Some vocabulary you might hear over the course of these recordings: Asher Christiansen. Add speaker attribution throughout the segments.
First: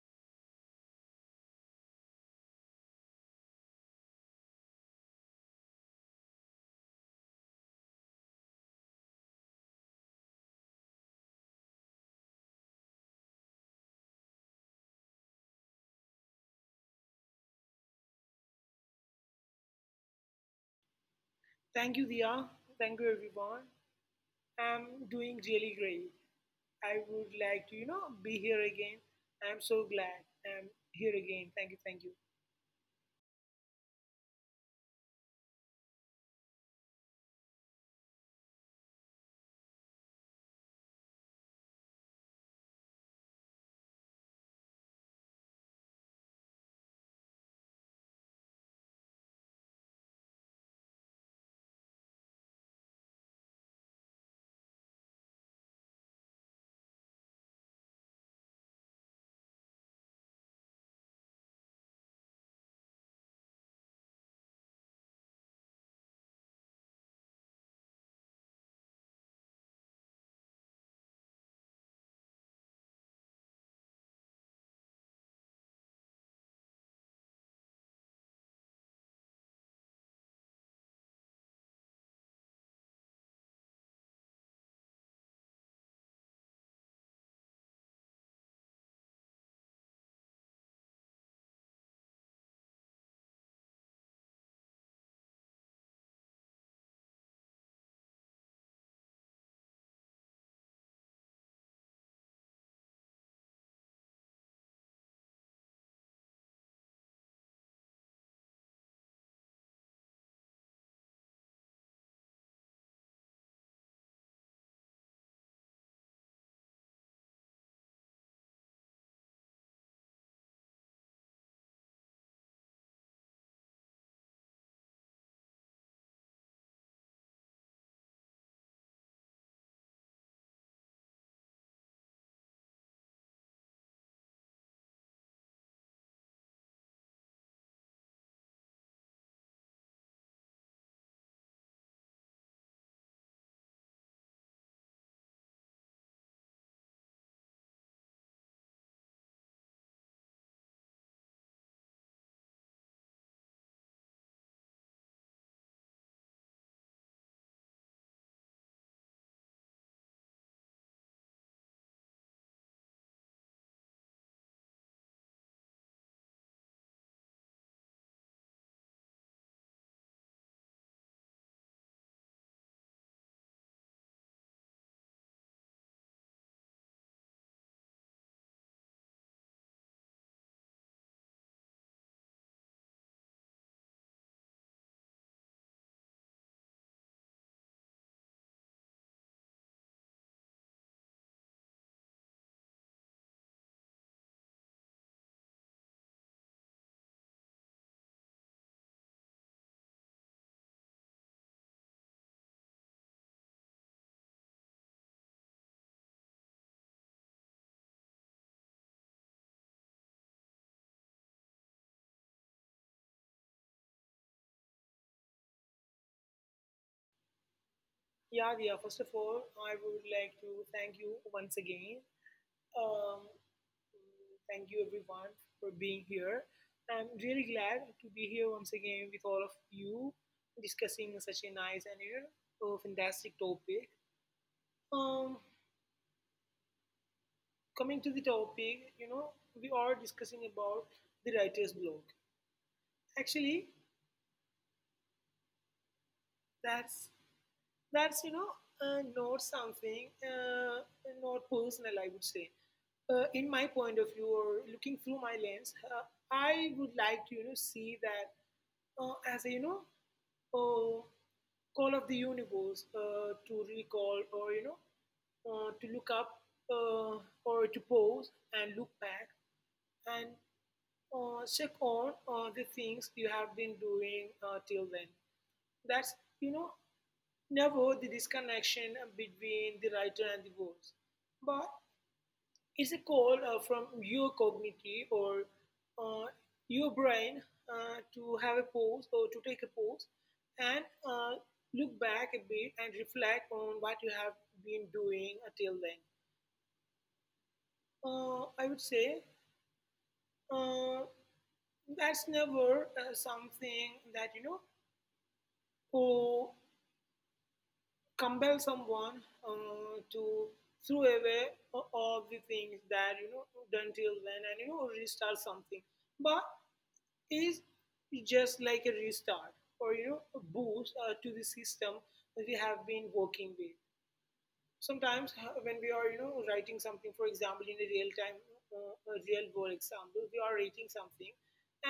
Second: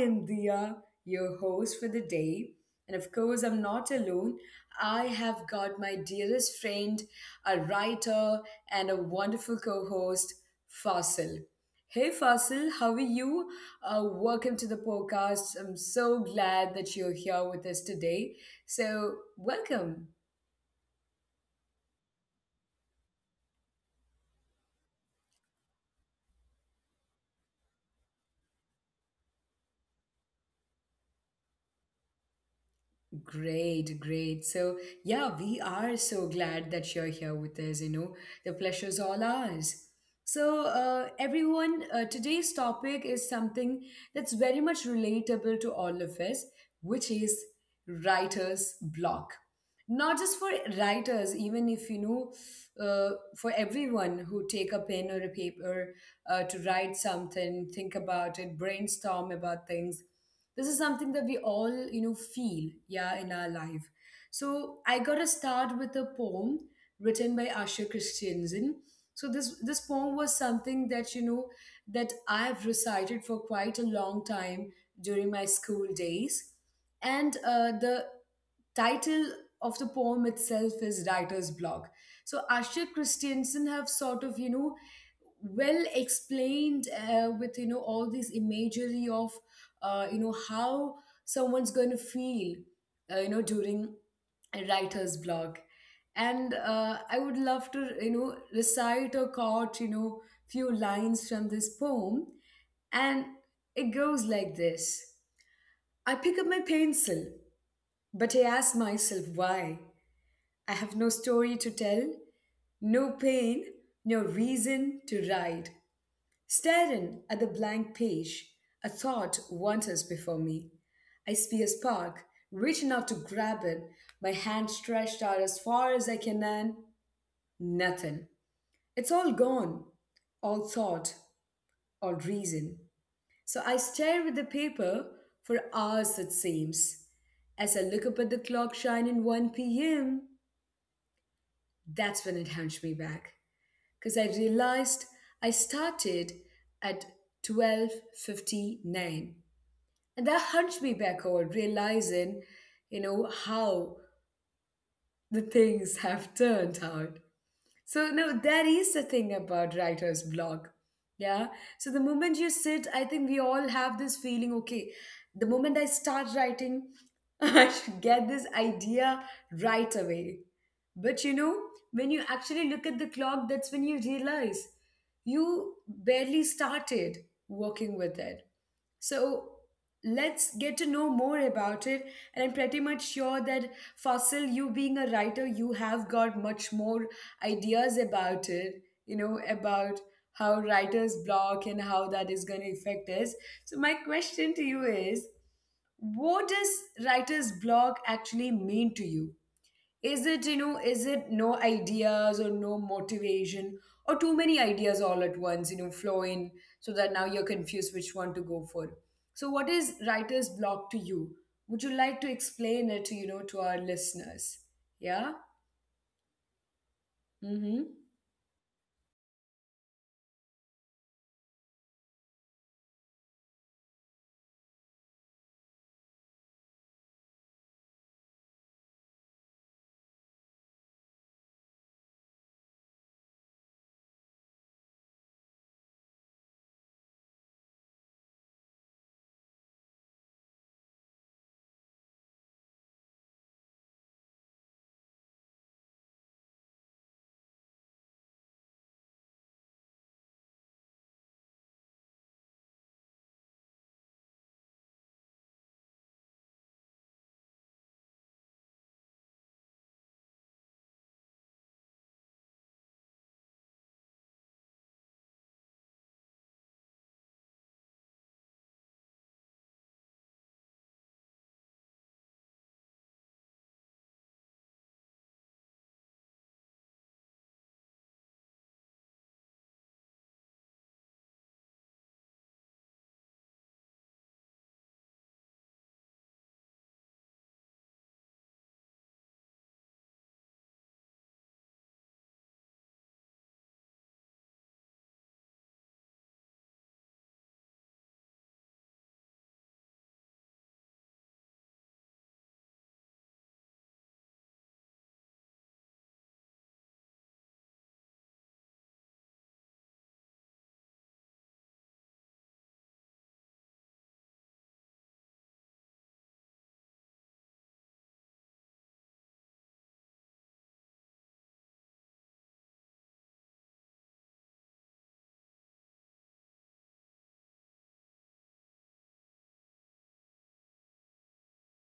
Speaker 1: am Dia, your host for the day. And of course, I'm not alone. I have got my dearest friend, a writer, and a wonderful co host, Fasil. Hey Fasil, how are you? Welcome to the podcast. I'm so glad that you're here with us today. So, welcome.
Speaker 2: Thank you, Dia. Thank you, everyone. I'm doing really great. I would like to, be here again. I'm so glad I'm here again. Thank you, thank you.
Speaker 1: Great, great. So, yeah, we are so glad that you're here with us. You know, the pleasure's all ours. So, everyone, today's topic is something that's very much relatable to all of us, which is writer's block. Not just for writers, even if you know, for everyone who take a pen or a paper to write something, think about it, brainstorm about things. This is something that we all feel, yeah, in our life. So I got to start with a poem written by Asher Christiansen. So this poem was something that, that I've recited for quite a long time during my school days. And the title of the poem itself is writer's block. So Asher Christiansen have sort of, well, explained, with all these imagery of how someone's going to feel, during a writer's block. And I would love to, recite or quote, few lines from this poem. And it goes like this. I pick up my pencil, but I ask myself why. I have no story to tell, no pain, no reason to write. Staring at the blank page, a thought wanders before me. I see a spark, reaching out to grab it, my hand stretched out as far as I can, and nothing. It's all gone, all thought, all reason. So I stare at the paper for hours, it seems. As I look up at the clock shining 1 p.m., that's when it hunched me back. Because I realized I started at 12:59. And that hunched me backward, realizing, you know, how the things have turned out. So now that is the thing about writer's block. Yeah. So the moment you sit, I think we all have this feeling, okay, the moment I start writing, I should get this idea right away. But you know, when you actually look at the clock, that's when you realize you barely started working with it. So let's get to know more about it. And I'm pretty much sure that Fasil, you being a writer, you have got much more ideas about it, you know, about how writer's block and how that is going to affect us. So my question to you is, what does writer's block actually mean to you? Is it, you know, is it no ideas or no motivation, or too many ideas all at once, you know, flow in so that now you're confused which one to go for? So what is writer's block to you? Would you like to explain it, you know, to our listeners? Yeah? Mm-hmm.
Speaker 2: Yeah, Dia, first of all, I would like to thank you once again. Um, Thank you, everyone, for being here. I'm really glad to be here once again with all of you discussing such a nice and a fantastic topic. Um, Coming to the topic, we are discussing about the writer's block. Actually, that's that's not something, not personal, I would say, in my point of view or looking through my lens. I would like to see that, as a uh, call of the universe, to recall, or to look up, uh, or to pause and look back and check on the things you have been doing till then. That's, you know, never the disconnection between the writer and the goals. But it's a call from your cognitive, or uh, your brain, to have a pause or to take a pause and look back a bit and reflect on what you have been doing until then. I would say uh, that's never something that, you know, or compel someone to throw away all the things that you know done till then and you know restart something, but is just like a restart or you know a boost to the system that we have been working with. Sometimes when we are you know writing something, for example, in a real time, a real world example, we are writing something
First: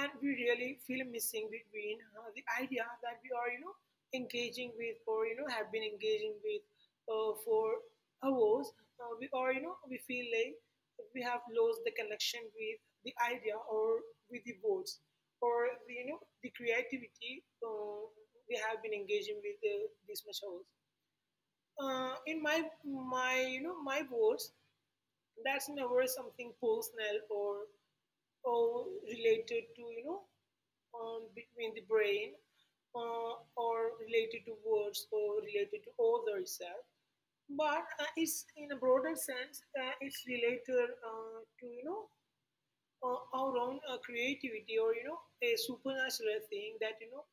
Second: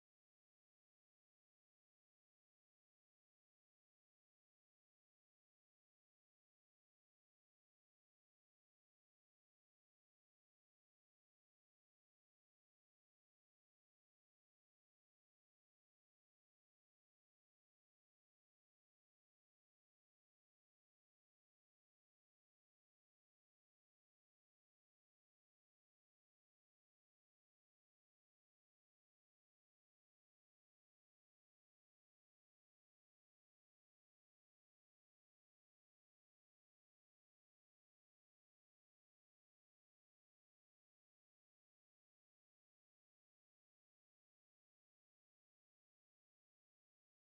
Speaker 2: and we really feel missing between the idea that we are you know engaging with, or you know have been engaging with for hours. We are you know we feel like we have lost the connection with the idea, or with the words, or the, you know the creativity we have been engaging with this much hours. In my you know my words, that's never something personal, or related to you know, between the brain, or related to words or related to others itself. But it's in a broader sense, it's related to you know our own creativity, or you know a supernatural thing that you know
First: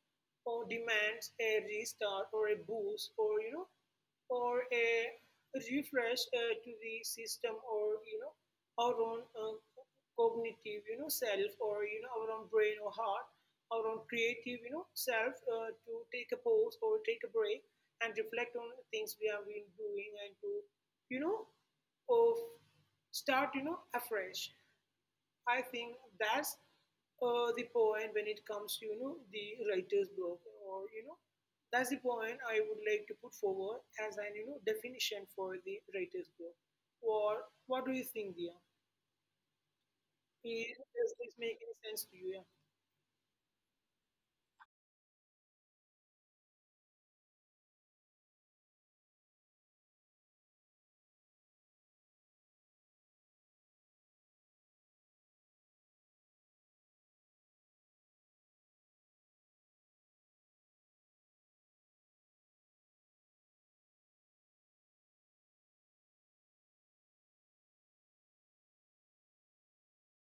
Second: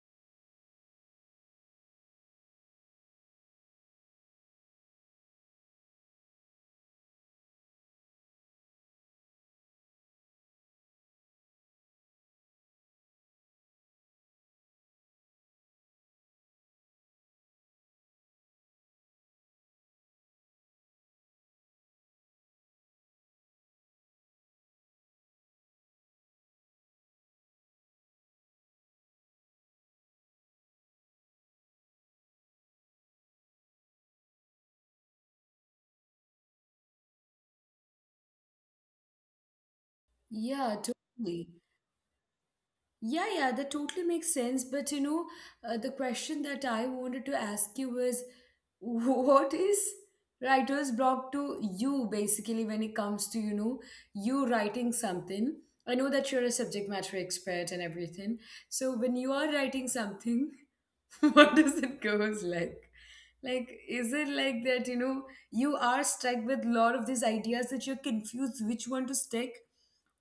Speaker 2: or demands a restart or a boost or you know or a refresh to the system, or you know our own cognitive you know self, or you know our own brain or heart, our own creative you know self, to take a pause or take a break and reflect on things we have been doing and to you know of start you know afresh. I think that's the point when it comes to you know the writer's block, or you know that's the point I would like to put forward as an you know definition for the writer's block. Or what do you think, Dia? Is,
Speaker 1: Yeah,
Speaker 2: does this
Speaker 1: totally.
Speaker 2: make any sense to you?
Speaker 1: Yeah, yeah, that totally makes sense. But you know, the question that I wanted to ask you was, what is writer's block to you basically when it comes to, you know, you writing something? I know that you're a subject matter expert and everything. So when you are writing something, what does it goes like? Like, is it like that, you know, you are stuck with a lot of these ideas that you're confused which one to stick?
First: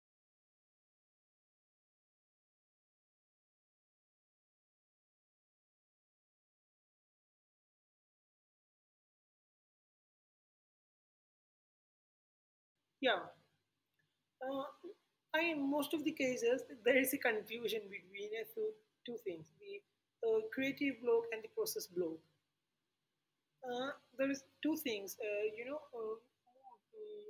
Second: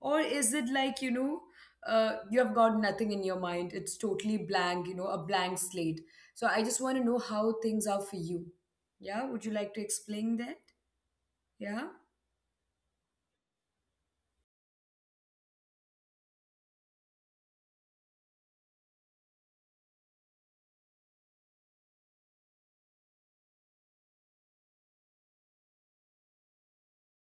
Speaker 1: Or is it like, you know, you have got nothing in your mind? It's totally blank, you know, a blank slate. So I just want to know how things are for you. Yeah, would you like to explain that? Yeah.
Speaker 2: Yeah, yeah. Uh, I in most of the cases there is a confusion between two things: the creative block and the process block. Uh, there is two things, you know, mm,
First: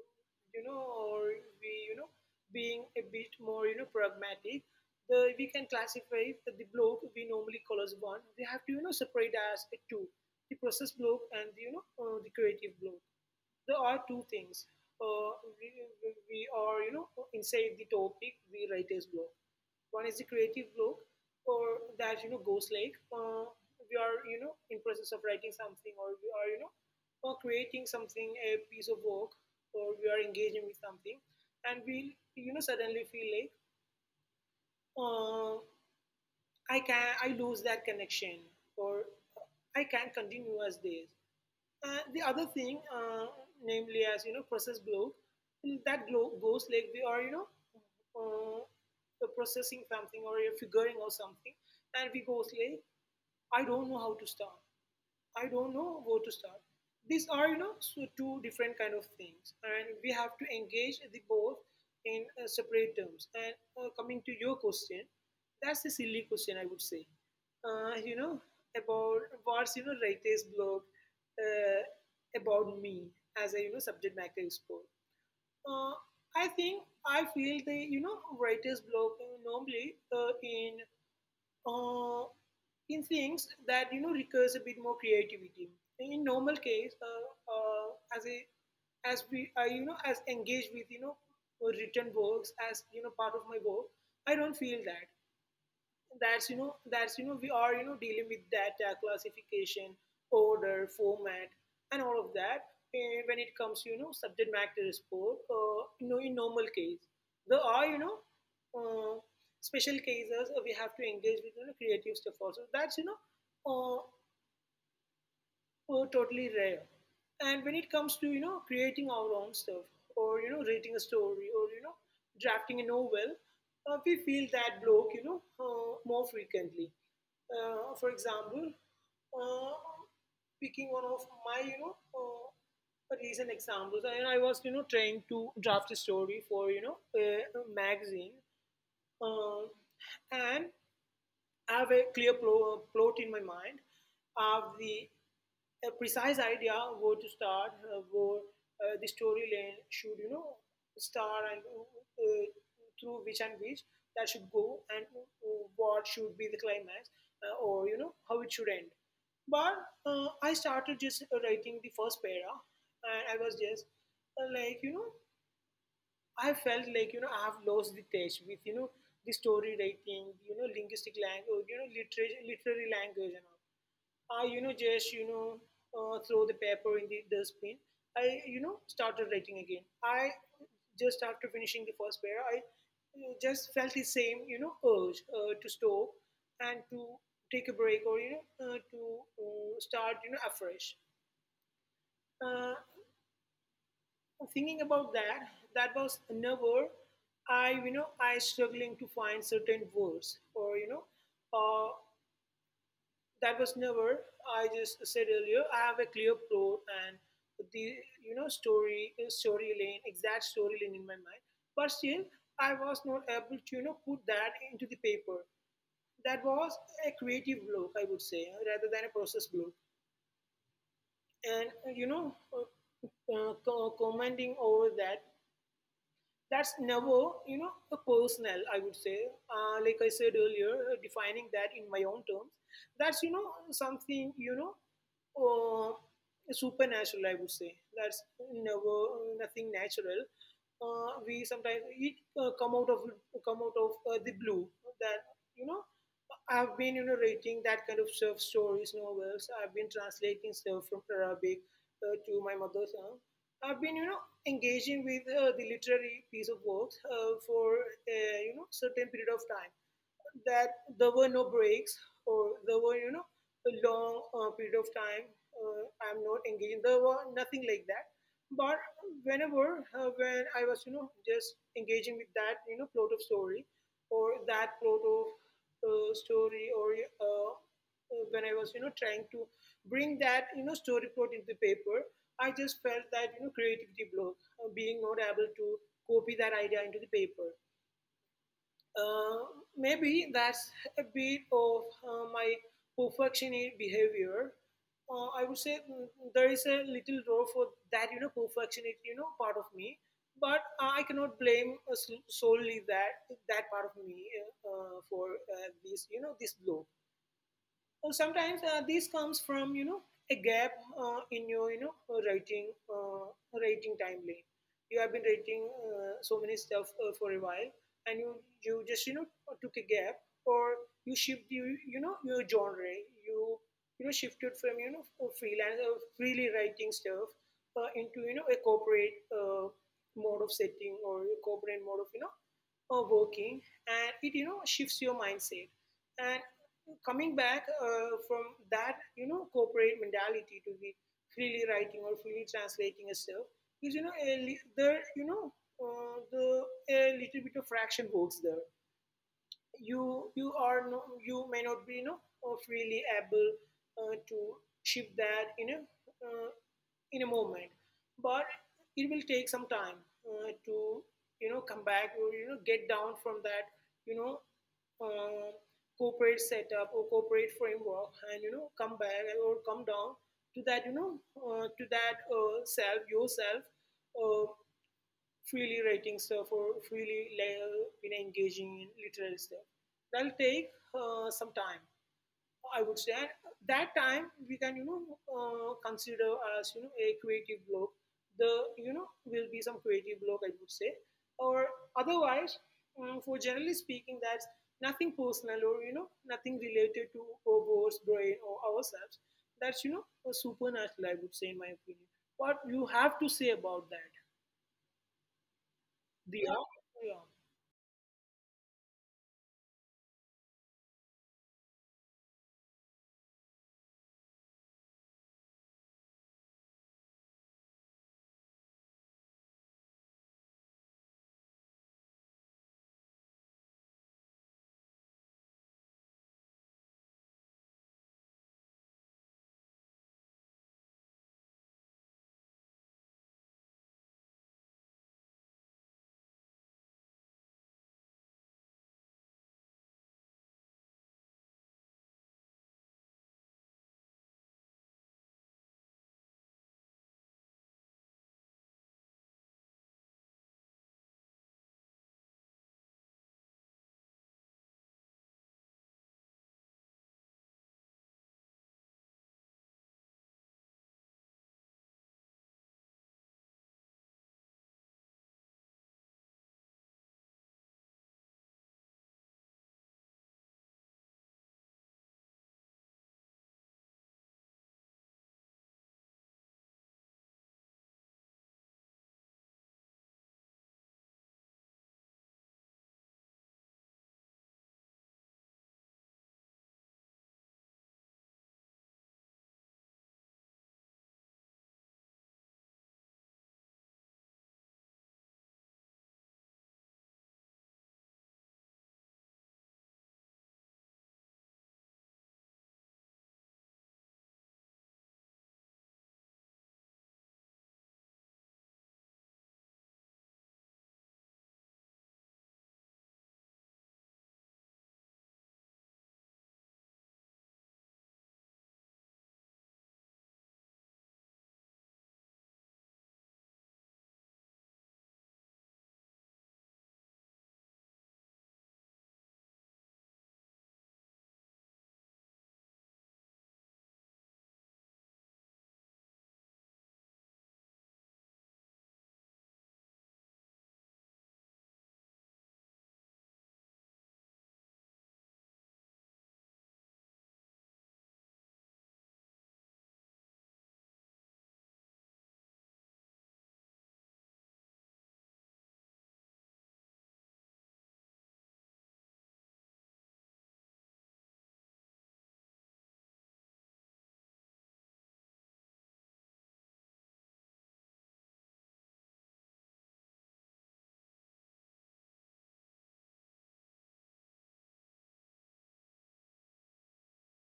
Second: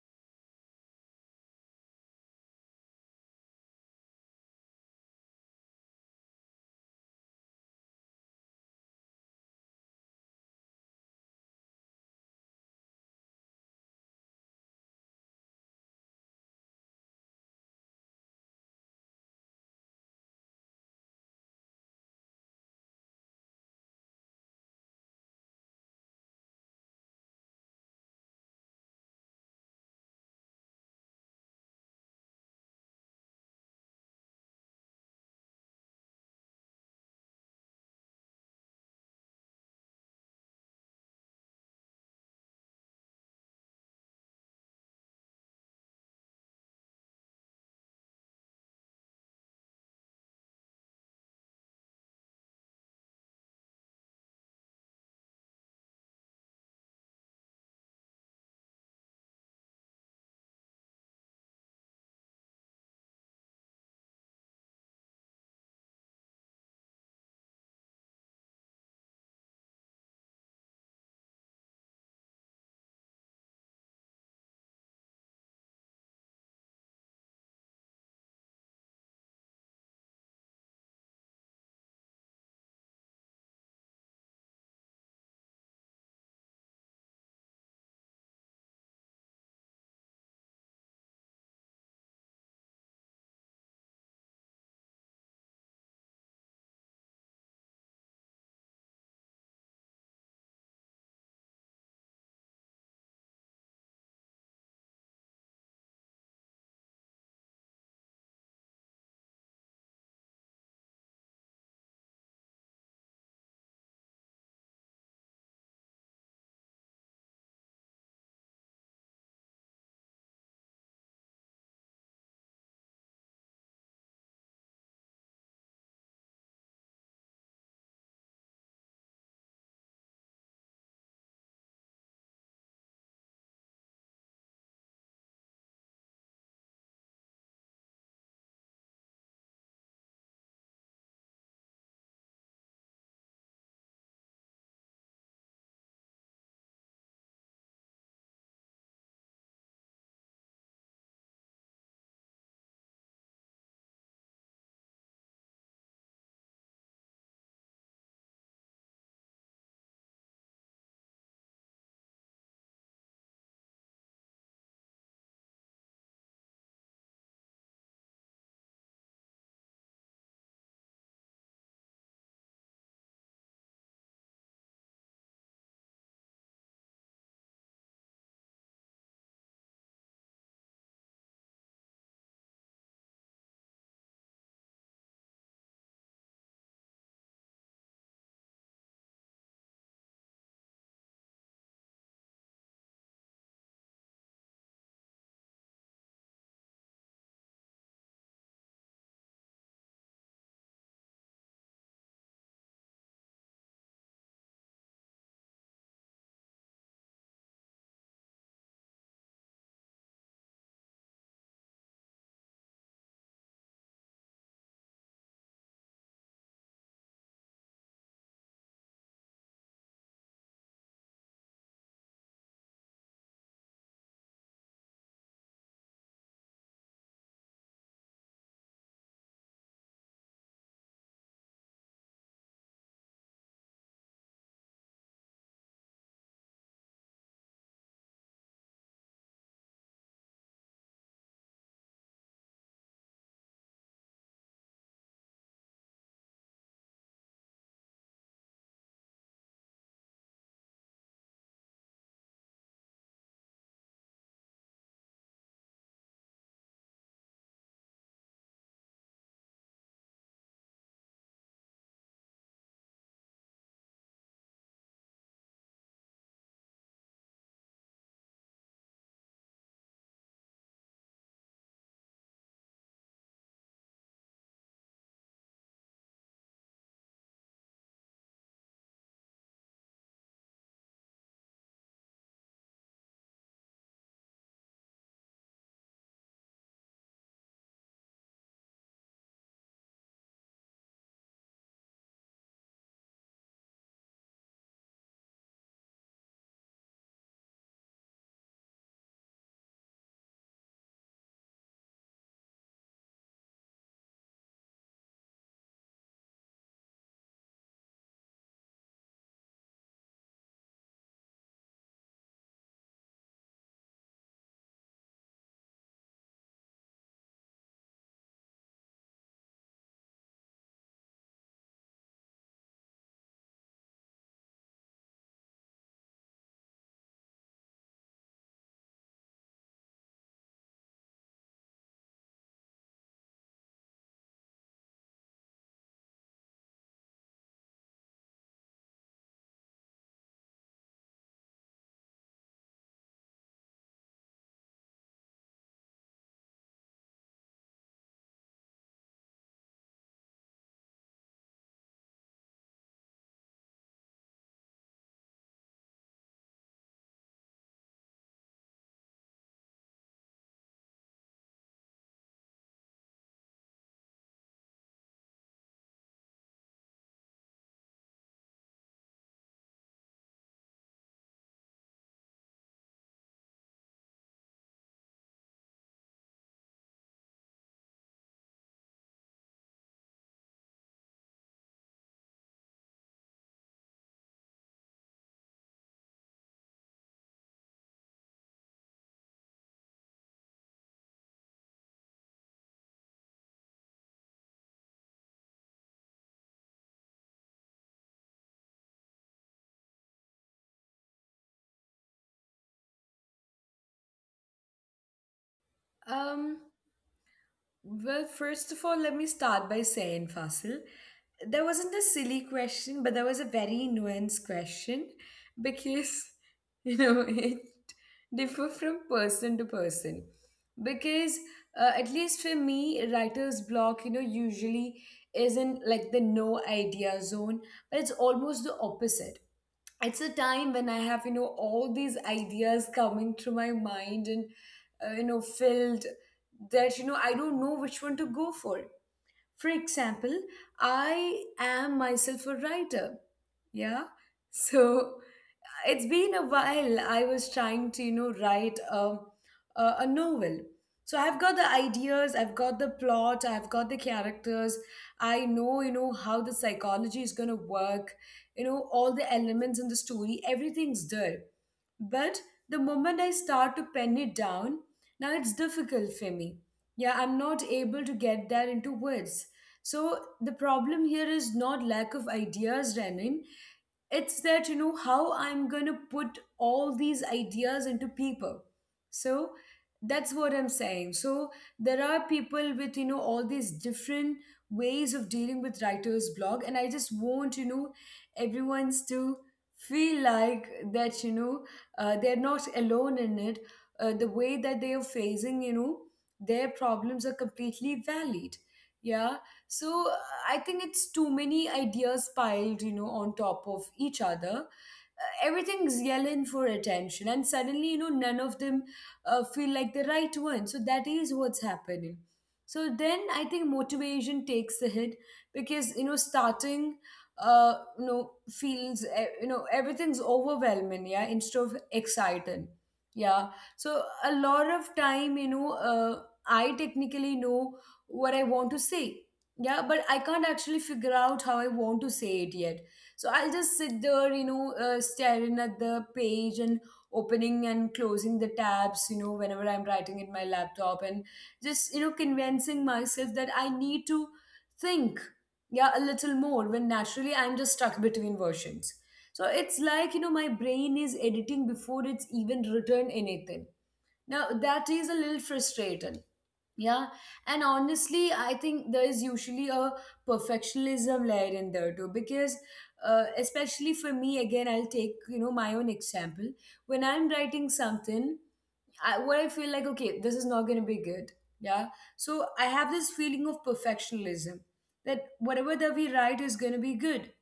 Speaker 2: you know, or we, you know, being a bit more, you know, pragmatic. The We can classify the block we normally call as one. We have to, you know, separate as a two: the process block and you know the creative block. There are two things. Uh, we, we are, you know, inside the topic, the writer's block. One is the creative block, or that you know goes like, we are you know in process of writing something, or we are you know or creating something, a piece of work, or we are engaging with something, and we you know suddenly feel like, uh, I can I lose that connection, or I can't continue as this. The other thing, namely as you know, process glow, that glow goes like we are, you know, processing something or you're figuring out something, and we goes like, I don't know how to start. I don't know where to start. These are, you know, so two different kind of things, and we have to engage the both in separate terms. And coming to your question, that's a silly question, I would say. You know, about what's you know writer's blog, uh, about me as a you know subject matter expert. Uh, I think I feel the you know writer's blog normally uh, in things that you know requires a bit more creativity. In normal case, as a as we I you know as engaged with you know written works as you know part of my work, I don't feel that that's you know we are you know dealing with data classification order format and all of that, eh, when it comes to you know subject matter sport. You know, in normal case, there are you know uh, special cases we have to engage with you know creative stuff also, that's you know uh, were totally rare. And when it comes to you know creating our own stuff, or you know writing a story, or you know drafting a novel, we feel that block you know more frequently. For example, uh, picking one of my you know recent examples, and I was you know trying to draft a story for you know a magazine, uh, and have a clear plot in my mind, have the a precise idea where to start, where the story lane should, you know, start, and through which and which that should go, and what should be the climax, or, you know, how it should end. But I started just writing the first para, and I was just like, you know, I felt like you know I have lost the touch with you know the story writing, you know linguistic language, you know literary language and all. I you know just you know throw the paper in the dustbin. I you know started writing again. I just after finishing the first pair, I just felt the same you know urge to stop and to take a break, or you know to start you know afresh. Uh, Thinking about that, that was never I, you know, I struggling to find certain words, or, you know, uh, that was never, I just said earlier, I have a clear plot and the, you know, story lane, exact story lane in my mind. But still, I was not able to, you know, put that into the paper. That was a creative block, I would say, rather than a process block. And, commenting over that, that's never you know a personal, I would say. Like I said earlier, defining that in my own terms, that's you know something you know uh, supernatural, I would say. That's never nothing natural. We sometimes it come out of the blue. That, you know, I've been you know writing that kind of self stories, novels, I've been translating stuff from Arabic to my mother tongue. I've been, you know, engaging with the literary piece of work for a you know certain period of time, that there were no breaks, or there were you know a long period of time uh, I'm not engaged, there was nothing like that. But whenever when I was you know just engaging with that you know plot of story, or that plot of story or uh, when I was you know trying to bring that you know story plot into the paper, I just felt that you know creativity block, being not able to copy that idea into the paper. Maybe that's a bit of my perfectionist behavior. I would say, there is a little role for that, you know, perfectionist, you know, part of me. But I cannot blame solely that that part of me for this, you know, this block. Sometimes this comes from a gap in your writing writing timeline. You have been writing so many stuff for a while, and you just took a gap, or you shift your genre. You you know shifted from freelance freely writing stuff into a corporate mode of setting, or a corporate mode of working, and it shifts your mindset. And coming back from that corporate mentality to be freely writing or freely translating yourself is, a, there, you know the a little bit of fraction works there. You are no, you may not be freely able to shift that in a moment, but it will take some time to come back, or get down from that you know uh, corporate setup or corporate framework, and come back or come down to that to that self, yourself, uh, freely writing stuff or freely, engaging in literary stuff. That'll take some time, I would say. And that time we can, consider as a creative block. The you know will be some creative block, I would say, or otherwise, for generally speaking, that's nothing personal, or nothing related to our boss, brain, or ourselves. That's a supernatural, I would say, in my opinion. What you have to say about that? The yeah.
Speaker 1: Um, Well, first of all, let me start by saying, Fasil, there wasn't a silly question, but there was a very nuanced question because, you know, it differed from person to person. Because, at least for me, writer's block, you know, usually isn't like the no idea zone, but it's almost the opposite. It's a time when I have, you know, all these ideas coming through my mind and, you know, filled that, you know, I don't know which one to go for. For example, I am myself a writer. Yeah. So it's been a while I was trying to, you know, write a novel. So I've got the ideas, I've got the plot, I've got the characters. I know, you know, how the psychology is going to work, you know, all the elements in the story, everything's there. But the moment I start to pen it down, now it's difficult for me. Yeah, I'm not able to get that into words. So the problem here is not lack of ideas, Renin. It's that, you know, how I'm going to put all these ideas into people. So that's what I'm saying. So there are people with, you know, all these different ways of dealing with writer's block. And I just want, you know, everyone's to feel like that, you know, they're not alone in it, the way that they are facing, you know, their problems are completely valid. Yeah. So I think it's too many ideas piled, you know, on top of each other. Everything's yelling for attention and suddenly, you know, none of them feel like the right one. So that is what's happening. So then I think motivation takes a hit because, you know, starting, you know, feels, you know, everything's overwhelming, yeah, instead of exciting. Yeah. So a lot of time, you know, I technically know what I want to say, yeah, but I can't actually figure out how I want to say it yet. So I'll just sit there, you know, staring at the page and opening and closing the tabs, you know, whenever I'm writing in my laptop, and just, you know, convincing myself that I need to think, yeah, a little more, when naturally I'm just stuck between versions. So it's like, you know, my brain is editing before it's even written anything. Now that is a little frustrating. Yeah, and honestly, I think there is usually a perfectionism layer in there too, because, especially for me, again, I'll take, you know, my own example. When I'm writing something, I, what I feel like, okay, this is not going to be good. Yeah. So I have this feeling of perfectionism that whatever that we write is going to be good,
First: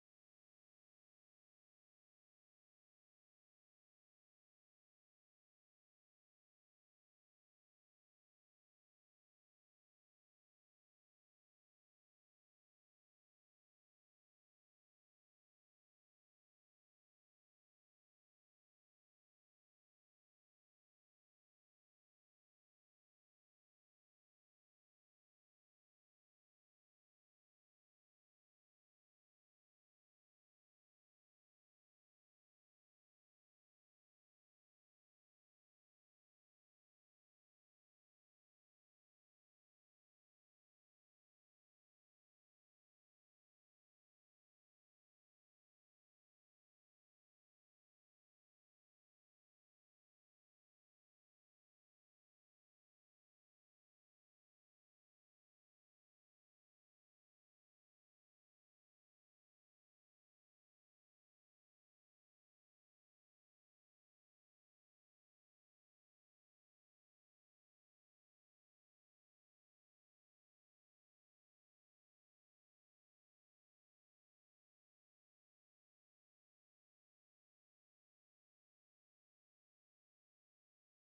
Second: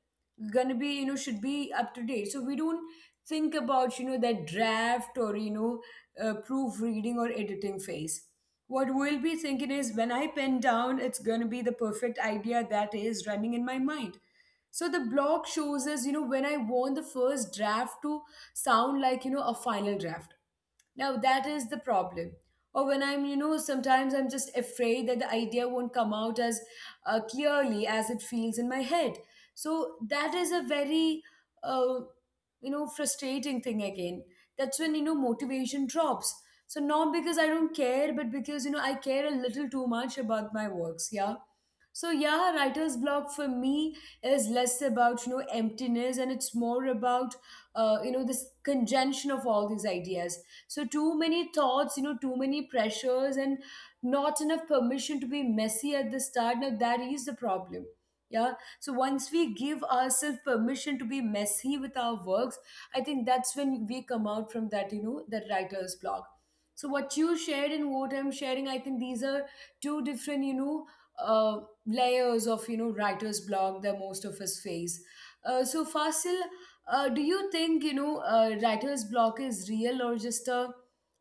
Speaker 1: going to be, you know, should be up to date. So we don't think about, you know, that draft or, you know, proofreading or editing phase. What we'll be thinking is, when I pen down, it's going to be the perfect idea that is running in my mind. So the blog shows us, you know, when I want the first draft to sound like, you know, a final draft. Now that is the problem. Or when I'm, you know, sometimes I'm just afraid that the idea won't come out as clearly as it feels in my head. So that is a very, uh, you know, frustrating thing again. That's when, you know, motivation drops. So not because I don't care, but because, you know, I care a little too much about my works. Yeah. So yeah, writer's block for me is less about, you know, emptiness, and it's more about, you know, this conjunction of all these ideas. So too many thoughts, you know, too many pressures, and not enough permission to be messy at the start. Now that is the problem. Yeah. So once we give ourselves permission to be messy with our works, I think that's when we come out from that, you know, that writer's block. So what you shared and what I'm sharing, I think these are two different, you know, uh, layers of, you know, writer's block that most of us face. So Fasil, do you think, you know, writer's block is real or just a,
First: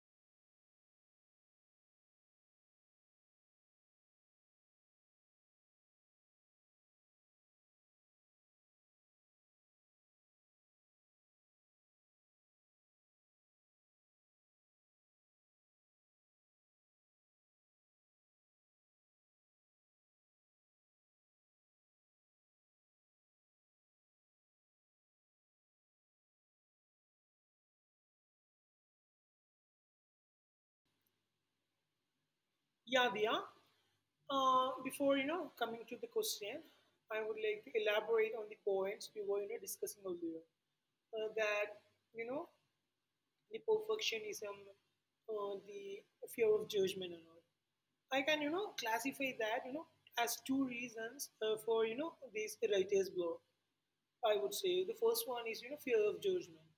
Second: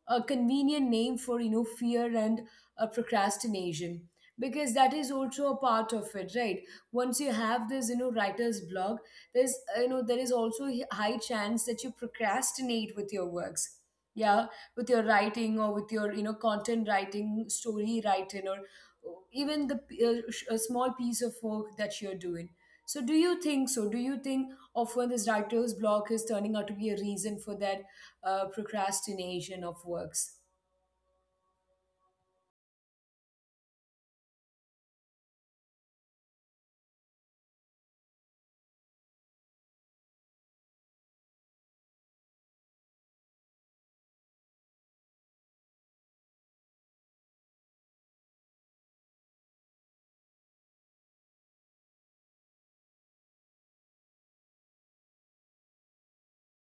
Speaker 1: a convenient name for, you know, fear and procrastination? Because that is also a part of it, right? Once you have this, you know, writer's block, there's, you know, there is also a high chance that you procrastinate with your works, yeah, with your writing or with your, you know, content writing, story writing, or even the a small piece of work that you're doing. So, do you think so? Do you think of when this writer's block is turning out to be a reason for that procrastination of works?
Speaker 2: Yeah, Diya. Before coming to the question, I would like to elaborate on the points we were discussing earlier. That you know the perfectionism, the fear of judgment, and all. I can classify that as two reasons for this writer's block. I would say the first one is fear of judgment,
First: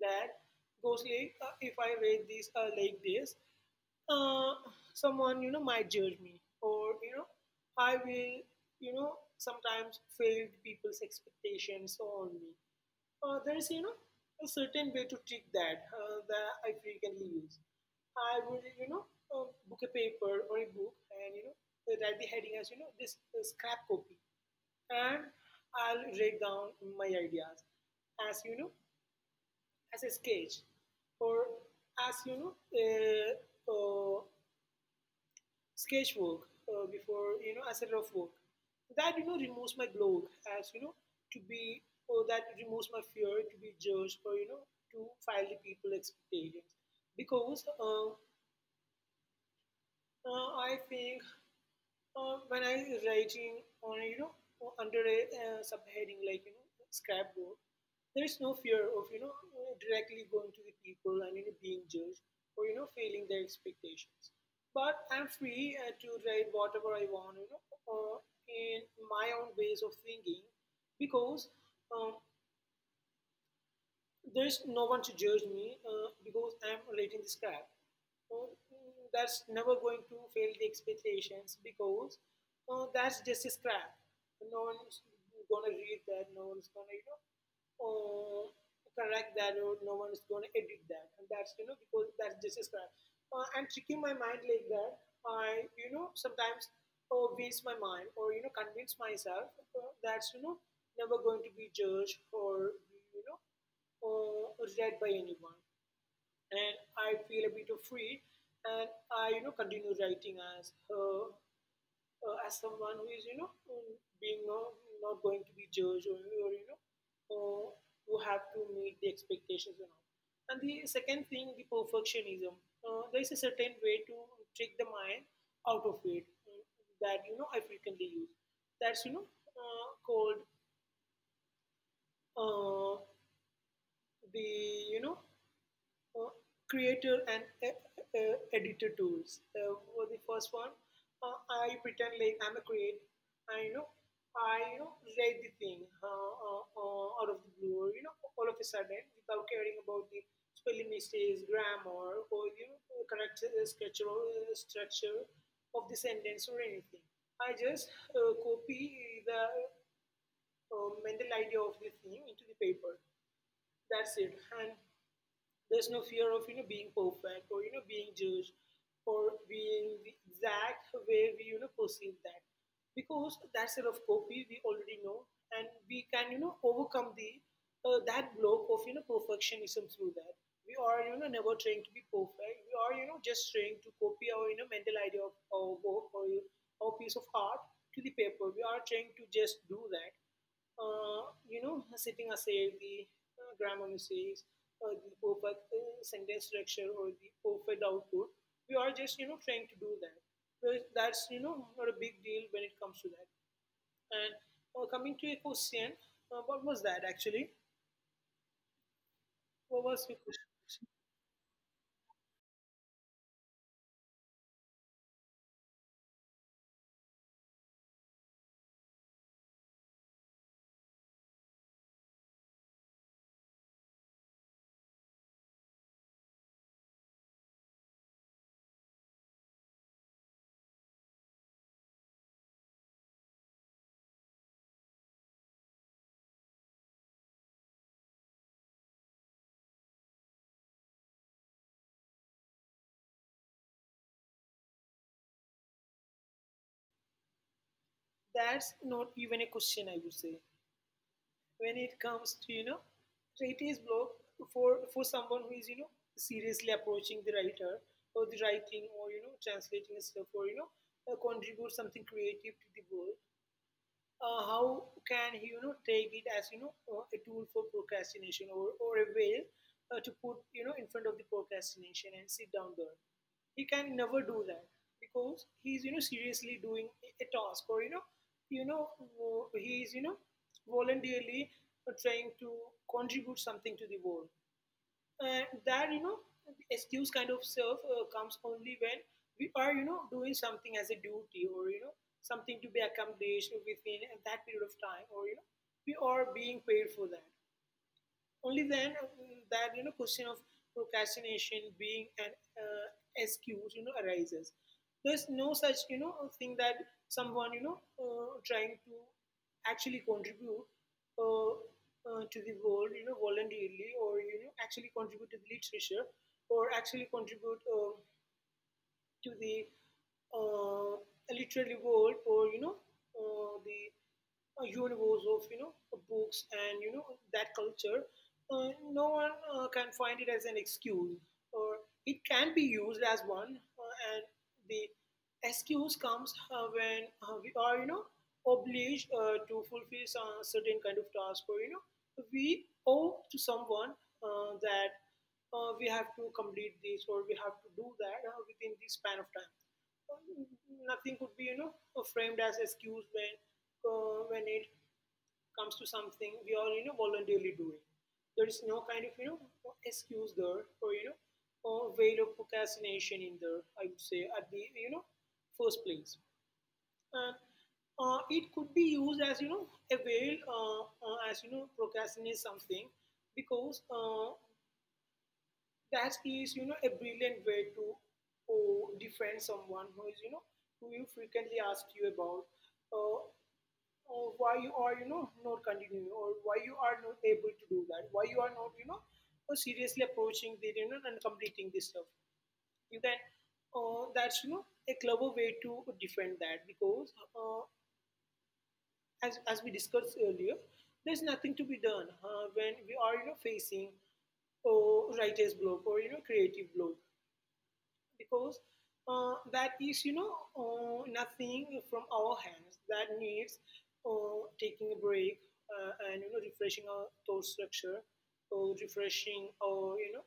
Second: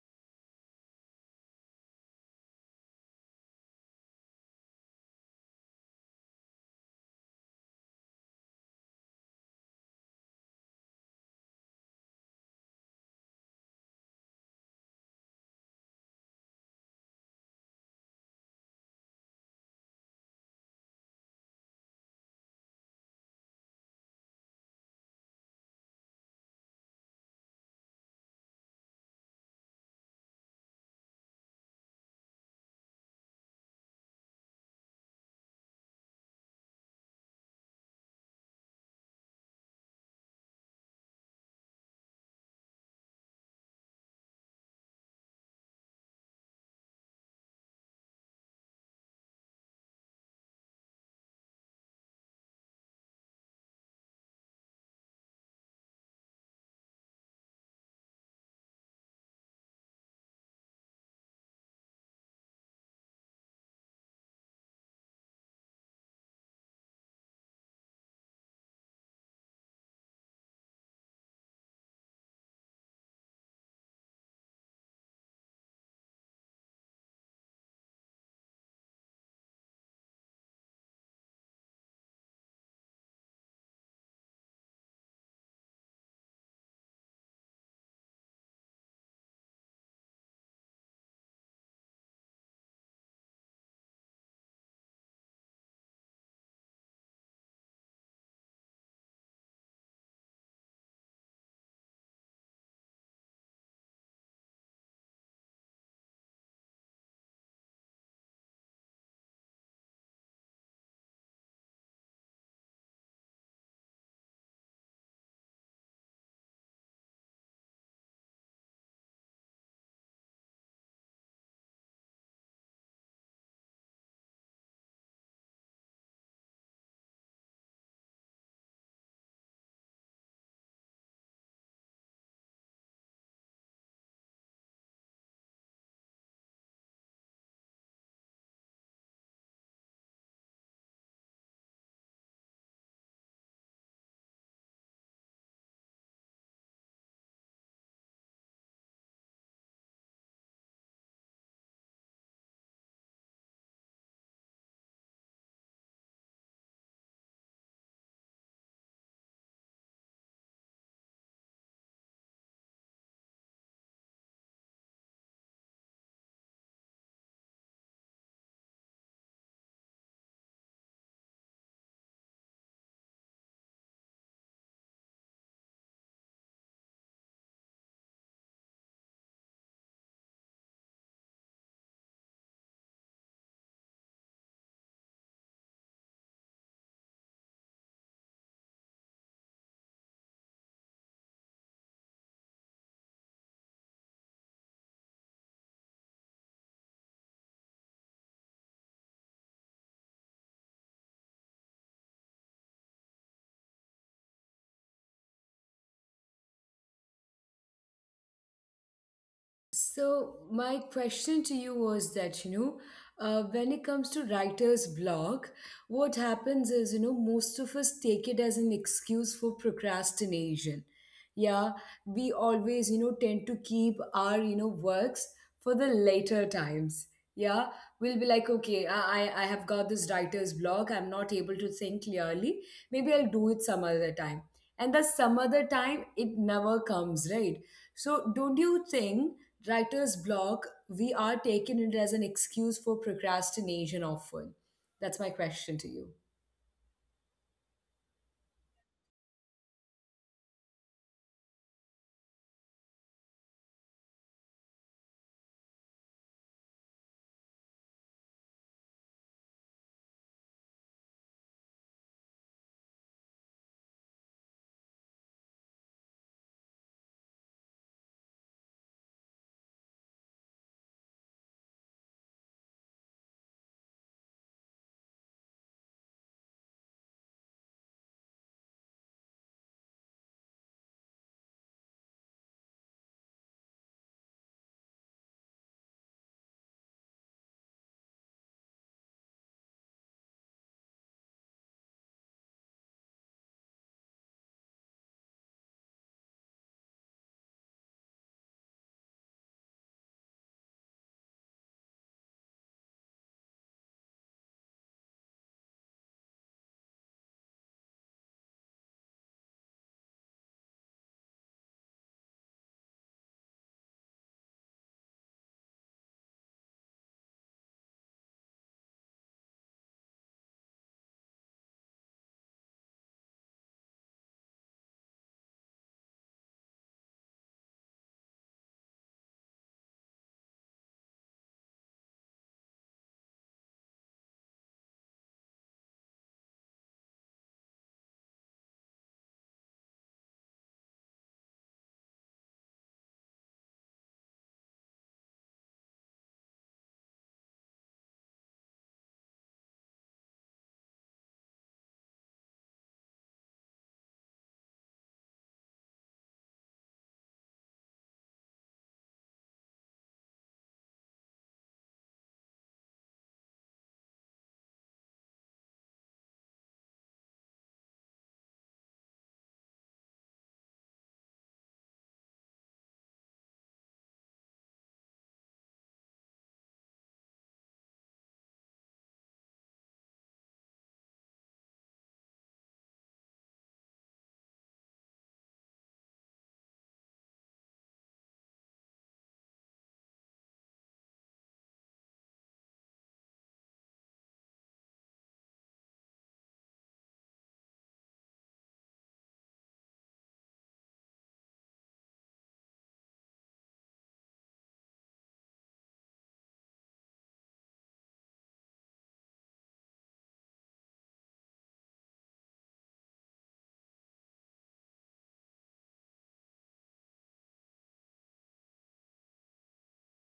Speaker 2: that goes like, if I read this like this, uh, someone might judge me, or I will sometimes fail people's expectations so on me. There is a certain way to trick that, that I frequently use. I would book a paper or a book, and write the heading as, this scrap copy, and I'll write down my ideas as, as a sketch, or as, uh, sketchwork, before, as a rough work. That removes my blog, as to be, or that removes my fear to be judged, or to file the people expectations. Because I think when I was writing on, under a subheading like, scrapbook, there is no fear of directly going to the people and being judged or failing their expectations. But I'm free to write whatever I want, uh, in my own ways of thinking, because, um, there's no one to judge me, because I'm writing this crap. Uh, that's never going to fail the expectations, because that's just a scrap. No one's gonna read that. No one's gonna uh, correct that, or no one's gonna edit that. And that's because that's just a scrap. And tricking my mind like that, I sometimes waste my mind, or convince myself that's never going to be judged, or you know read by anyone, and I feel a bit of free, and I continue writing as someone who is, being not, not going to be judged, or uh, who have to meet the expectations and all. And the second thing, the perfectionism. There is a certain way to trick the mind out of it, that I frequently use. That's, called, uh, the you know uh, creator and editor tools. For the first one, uh, I pretend like I'm a creator. I you know, I write the thing, out of the blue, or, all of a sudden, without caring about the spelling mistakes, grammar, or, correct structure of the sentence or anything. I just copy the mental idea of the thing into the paper. That's it. And there's no fear of being perfect, or being judged, or being the exact way we perceive that, because that sort of copy we already know. And we can overcome the that block of perfectionism through that. We are never trying to be perfect. We are just trying to copy our mental idea of our work, or our piece of art, to the paper. We are trying to just do that, sitting aside the grammar mistakes, or the perfect sentence structure, or the perfect output. We are just, trying to do that. Well, that's, not a big deal when it comes to that. And coming to a question, what was that actually? What was your
Speaker 1: So my
Speaker 2: question?
Speaker 1: question to you was that, when it comes to writer's block, what happens is, you know, most of us take it as an excuse for procrastination. Yeah, we always, you know, tend to keep our, you know, works for the later times. Yeah, we'll be like, okay, I have got this writer's block. I'm not able to think clearly. Maybe I'll do it some other time. And that some other time, it never comes, right? So don't you think? Writer's block, we are taking it as an excuse for procrastination often. That's my question to you.
Speaker 2: That's not even a question, I would say. When it comes to writer's block, for someone who is seriously approaching the writer, or the writing, or translating stuff, or contribute something creative to the world, how can he take it as, a tool for procrastination, or a way to put in front of the procrastination and sit down there? He can never do that, because he's seriously doing a task, or you know he's voluntarily trying to contribute something to the world. And that excuse kind of self comes only when we are doing something as a duty, or something to be accomplished within that period of time, or we are being paid for that. Only then, that question of procrastination being an uh, excuse arises. There's no such thing that someone, trying to actually contribute uh, to the world, voluntarily, or actually contribute to the literature, or actually contribute, to the uh, literary world, or you know the universe of books and that culture, no one can find it as an excuse, or it can be used as one. And the excuse comes when we are obliged to fulfill some certain kind of task, or we owe to someone, that we have to complete this, or we have to do that within this span of time. Um, nothing could be, framed as excuse when it comes to something we are, voluntarily doing. There is no kind of excuse there, or or way of procrastination in there, I would say, at the first place. And it could be used as a veil, as procrastinate something, because that is a brilliant way to defend someone who is who you frequently ask you about, uh, why you are not continuing, or why you are not able to do that, why you are not seriously approaching the and completing this stuff. You can, that's a clever way to defend that, because uh, as we discussed earlier, there's nothing to be done when we are facing, oh, writer's block, or creative block. Because that is nothing from our hands that needs taking a break, and refreshing our thought structure, or refreshing our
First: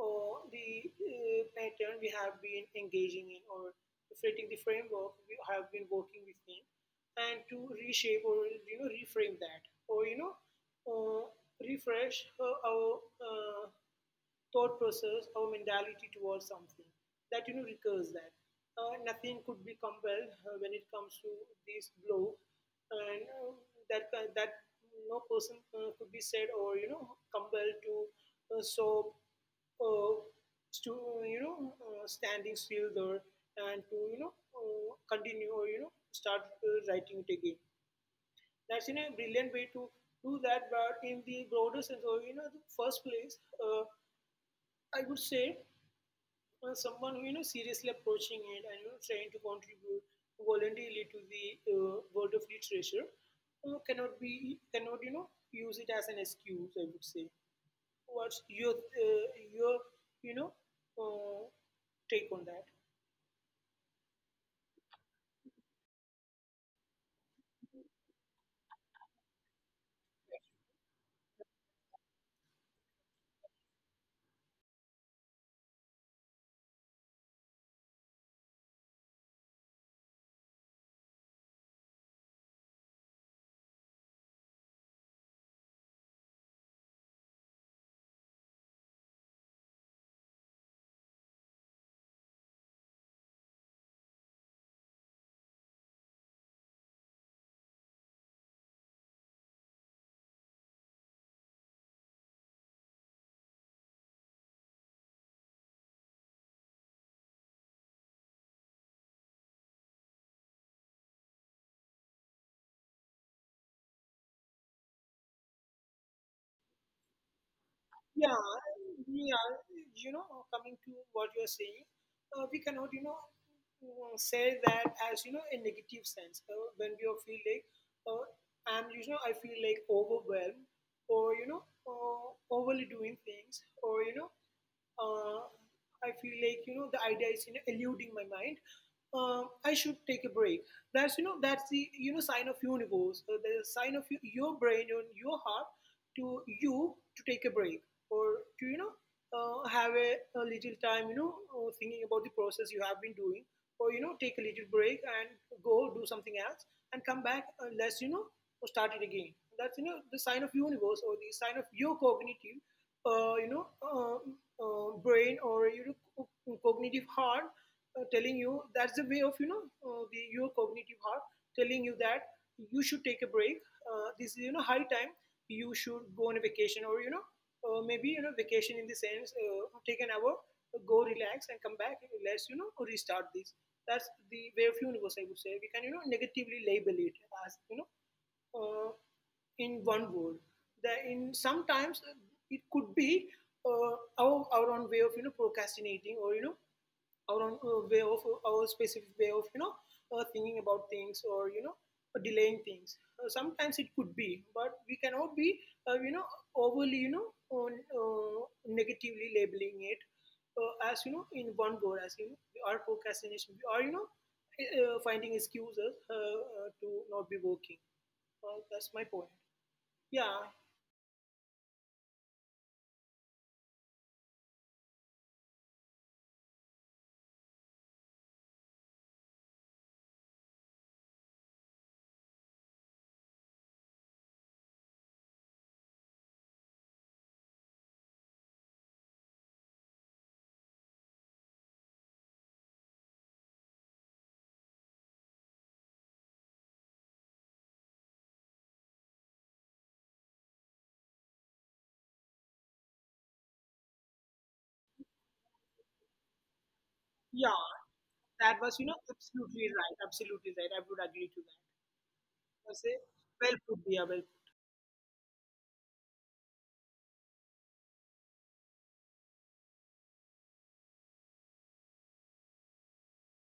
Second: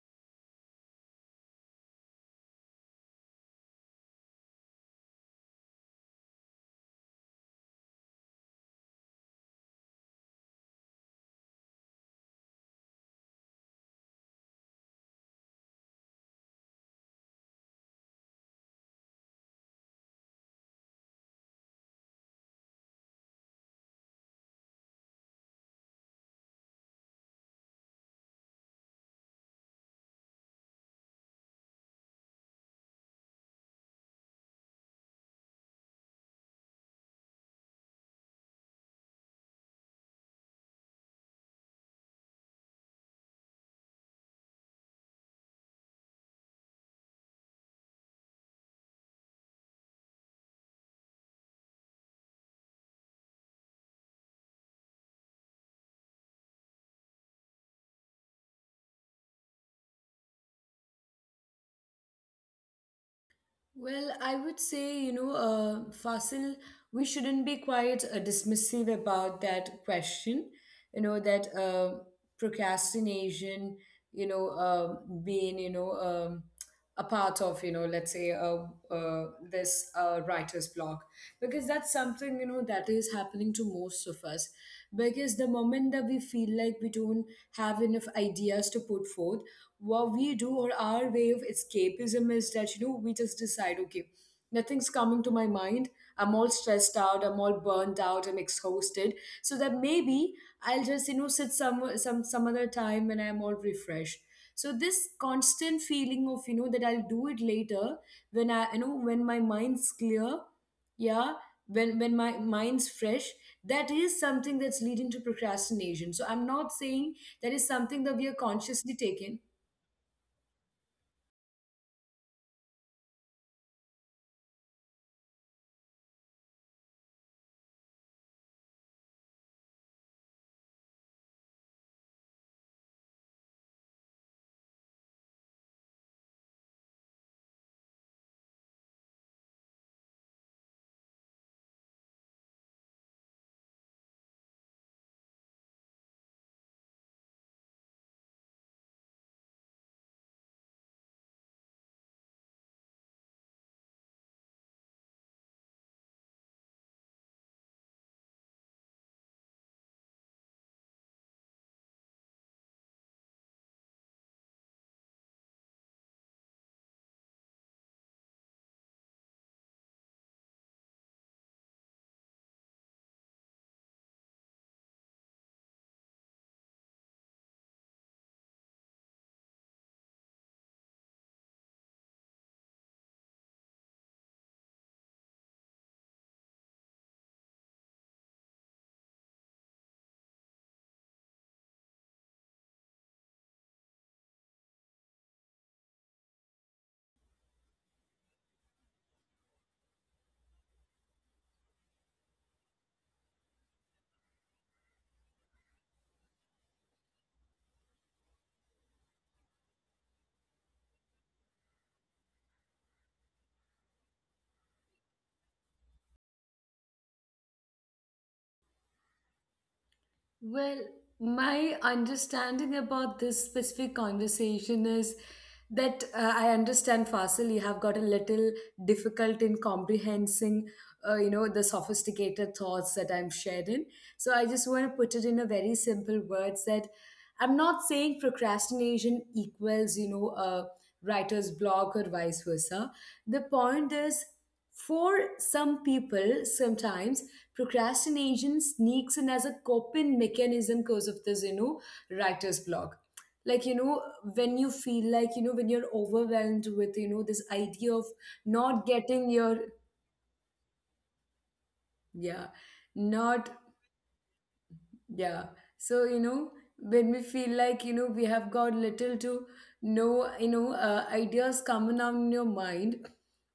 Speaker 2: or the pattern we have been engaging in, or reflecting the framework we have been working within, and to reshape or reframe that, or uh, refresh our uh, thought process, our mentality towards something that recurs. That nothing could be compelled when it comes to this blow. And that no person could be said, or compelled to solve uh, to standing still there, and to continue, or start writing it again. That's in a brilliant way to do that, but in the broader sense, or the first place, I would say, someone who seriously approaching it, and trying to contribute voluntarily to the world of literature, cannot use it as an excuse, I would say. What's your your you know uh, take on that?
Speaker 1: Well, I would say, Fasil, we shouldn't be quite dismissive about that question. You know, that procrastination, you know, uh, being, a part of, you know, let's say this writer's block. Because that's something, you know, that is happening to most of us. Because the moment that we feel like we don't have enough ideas to put forth, what we do or our way of escapism is that, you know, we just decide, okay, nothing's coming to my mind. I'm all stressed out, I'm all burnt out, I'm exhausted. So that maybe I'll just, you know, sit some other time when I'm all refreshed. So this constant feeling of, you know, that I'll do it later, when I you know when my mind's clear, yeah, when my mind's fresh, that is something that's leading to procrastination. So I'm not saying that is something that we are
Speaker 2: Yeah,
Speaker 1: consciously taking.
Speaker 2: yeah. You know, coming to what you're saying, we cannot, say that as a negative sense. When we all feel like, uh, I feel like overwhelmed, or overly doing things, or uh, I feel like the idea is eluding my mind. I should take a break. That's the sign of universe, the sign of your brain and your heart, to you, to take a break, or to have a little time, thinking about the process you have been doing, or take a little break and go do something else and come back, unless start it again. That's the sign of universe, or the sign of your cognitive, uh, you know, uh, brain, or cognitive heart, telling you that's the way of your cognitive heart telling you that you should take a break. This is high time you should go on a vacation, or maybe, vacation in the sense, take an hour, go relax and come back. Let's restart this. That's the way of universe. I would say we can negatively label it as uh, in one word. That in sometimes it could be our own way of procrastinating, or our own, way of our specific way of thinking about things, or delaying things. Sometimes it could be, but we cannot be uh, you know overly, negatively labeling it, as in one word, as we are procrastination, we are finding excuses, to not be working. Well, that's my point. Yeah,
Speaker 1: Well, my understanding about this specific conversation is that I understand, Fasil, you have got a little difficult in comprehending, you know, the sophisticated thoughts that I'm sharing. So I just want to put it in a very simple words that I'm not saying procrastination equals, you know, a writer's block or vice versa. The point is, for some people, sometimes procrastination sneaks in as a coping mechanism because of this, you know, writer's block, like, you know, when you feel like, you know, when you're overwhelmed with, you know, this
Speaker 2: yeah,
Speaker 1: idea of
Speaker 2: that was,
Speaker 1: not getting your,
Speaker 2: absolutely right. Absolutely right. I would agree to that.
Speaker 1: yeah,
Speaker 2: I say,
Speaker 1: not.
Speaker 2: well put, Diya. Well, put.
Speaker 1: Yeah. So, you know, when we feel like, you know, we have got little to no, ideas coming out in your mind,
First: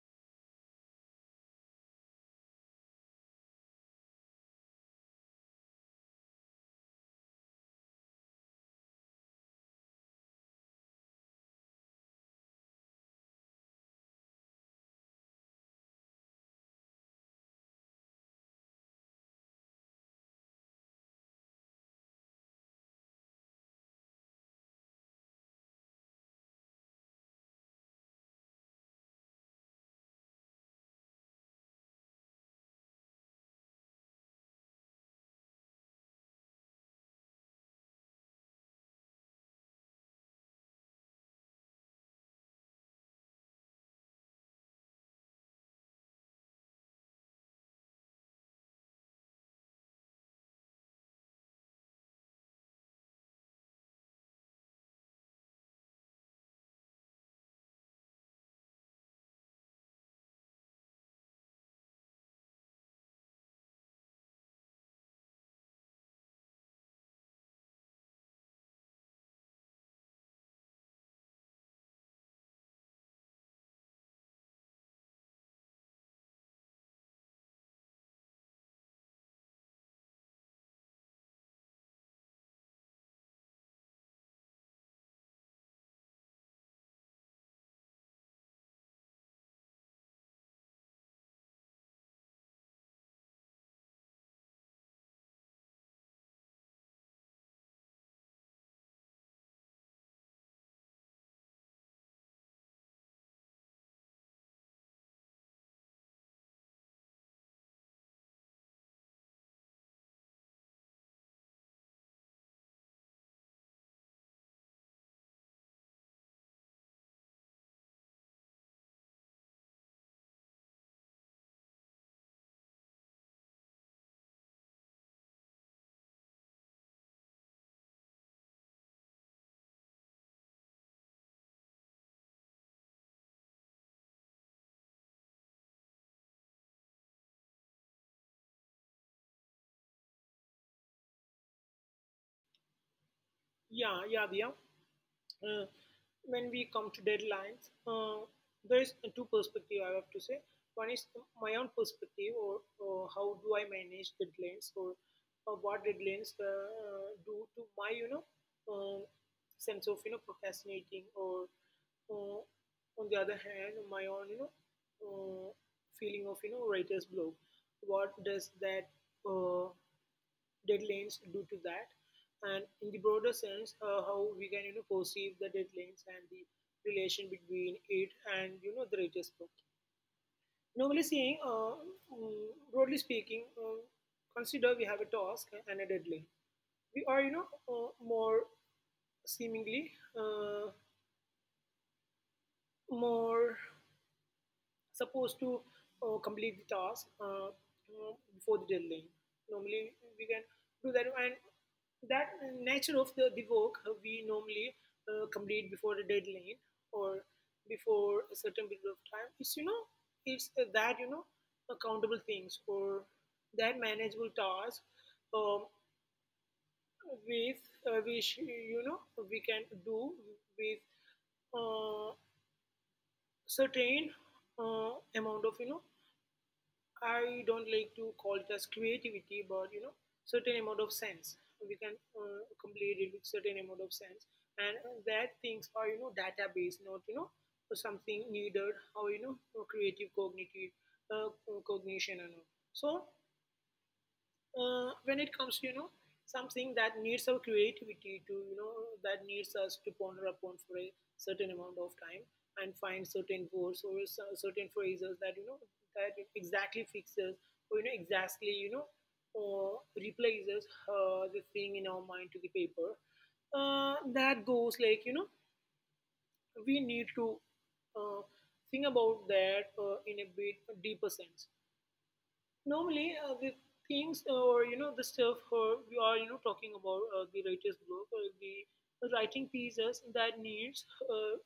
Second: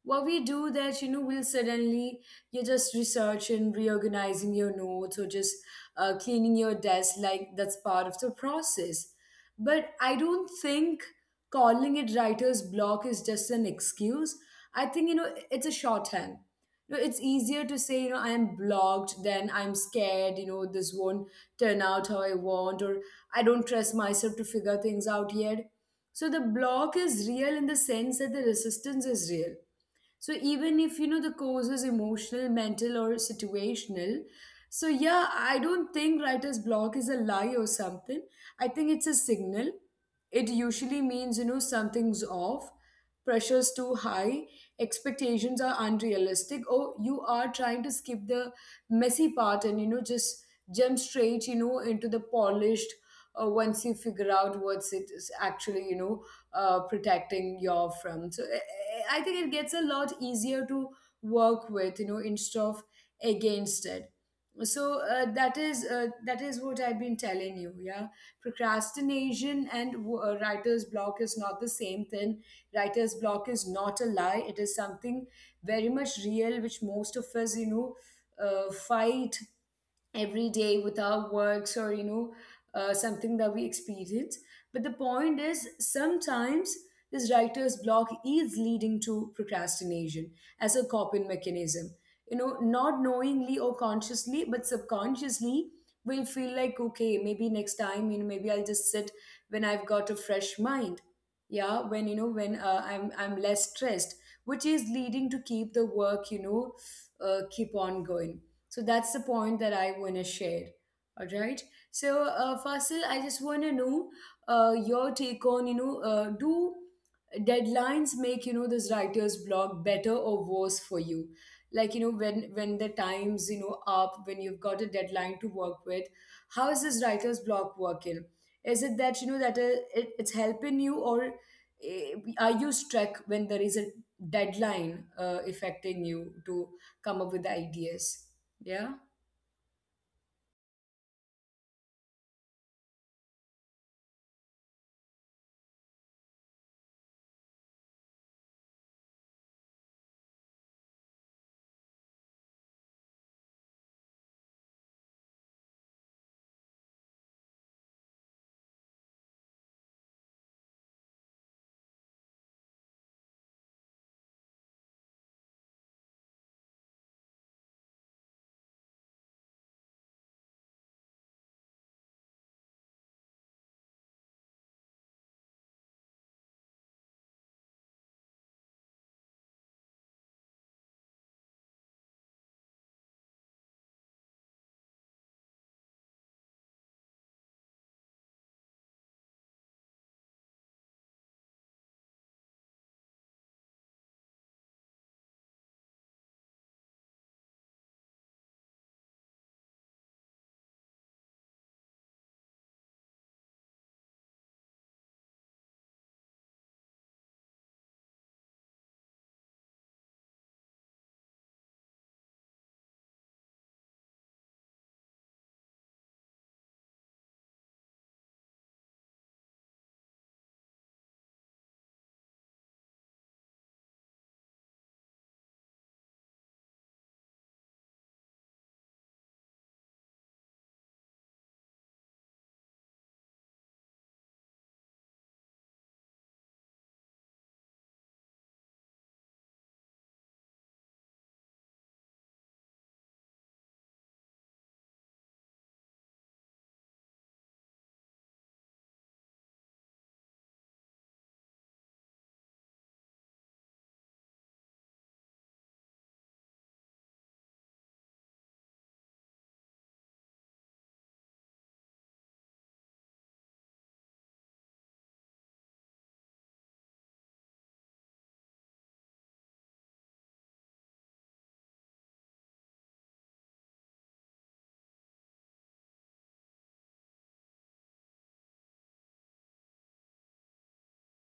Speaker 1: what we do that, you know, we'll suddenly, you're just researching, reorganizing your notes or just cleaning your desk. Like that's part of the process. But I don't think calling it writer's block is just an excuse. I think, you know, it's a shorthand. You know, it's easier to say, you know, I am blocked than I'm scared, you know, this won't turn out how I want, or I don't trust myself to figure things out yet. So the block is real in the sense that the resistance is real. So even if, you know, the cause is emotional, mental, or situational, so yeah, I don't think writer's block is a lie or something. I think it's a signal. It usually means, you know, something's off. Pressure's too high, expectations are unrealistic, or you are trying to skip the messy part and, you know, just jump straight, you know, into the polished once you figure out what's it is actually, protecting your from. So I think it gets a lot easier to work with, you know, instead of against it. So that is what I've been telling you. Yeah, procrastination and writer's block is not the same thing. Writer's block is not a lie. It is something very much real, which most of us, fight every day with our works, or something that we experience. But the point is, sometimes this writer's block is leading to procrastination as a coping mechanism, you know, not knowingly or consciously but subconsciously. We'll feel like, okay, maybe next time, you know, maybe I'll just sit when I've got a fresh mind. Yeah, when you know when I'm less stressed, which is leading to keep the work, keep on going. So that's the point that I want to share. All right. So, Fasil, I just want to know your take on, do deadlines make, you know, this writer's block better or worse for you? Like, you know, when the time's, you know, up, when you've got a deadline to work with, how is this writer's block working? Is it that, you know, that it's helping you, or eh, are you stuck when there is a deadline affecting you to come up with the ideas? Yeah.
Speaker 2: Yeah, yeah, Diya. Uh, when we come to deadlines, there is two perspective I have to say. One is my own perspective, or how do I manage deadlines, or what deadlines do to my um, sense of procrastinating, or uh, on the other hand, my own uh, feeling of writer's block. What does that, uh, deadlines do to that? And in the broader sense, how we can perceive the deadlines and the relation between it and the writer's book. Normally, saying, broadly speaking, consider we have a task and a deadline. We are seemingly uh, more supposed to complete the task, before the deadline. Normally, we can do that, and that nature of the work, we normally complete before the deadline, or before a certain period of time. It's that, accountable things, or that manageable task, um, with, which we can do with uh, certain amount of, I don't like to call it as creativity, but certain amount of sense. We can complete it with certain amount of sense, and that things are database, not something needed, or creative cognitive, uh, cognition and all. So when it comes to something that needs our creativity, to that needs us to ponder upon for a certain amount of time and find certain words, or certain phrases that that exactly fixes, or exactly, or replaces the thing in our mind to the paper, that goes like, we need to uh, think about that in a bit deeper sense. Normally, the things, or the stuff, or we are talking about, the writer's block or the writing pieces, that needs uh,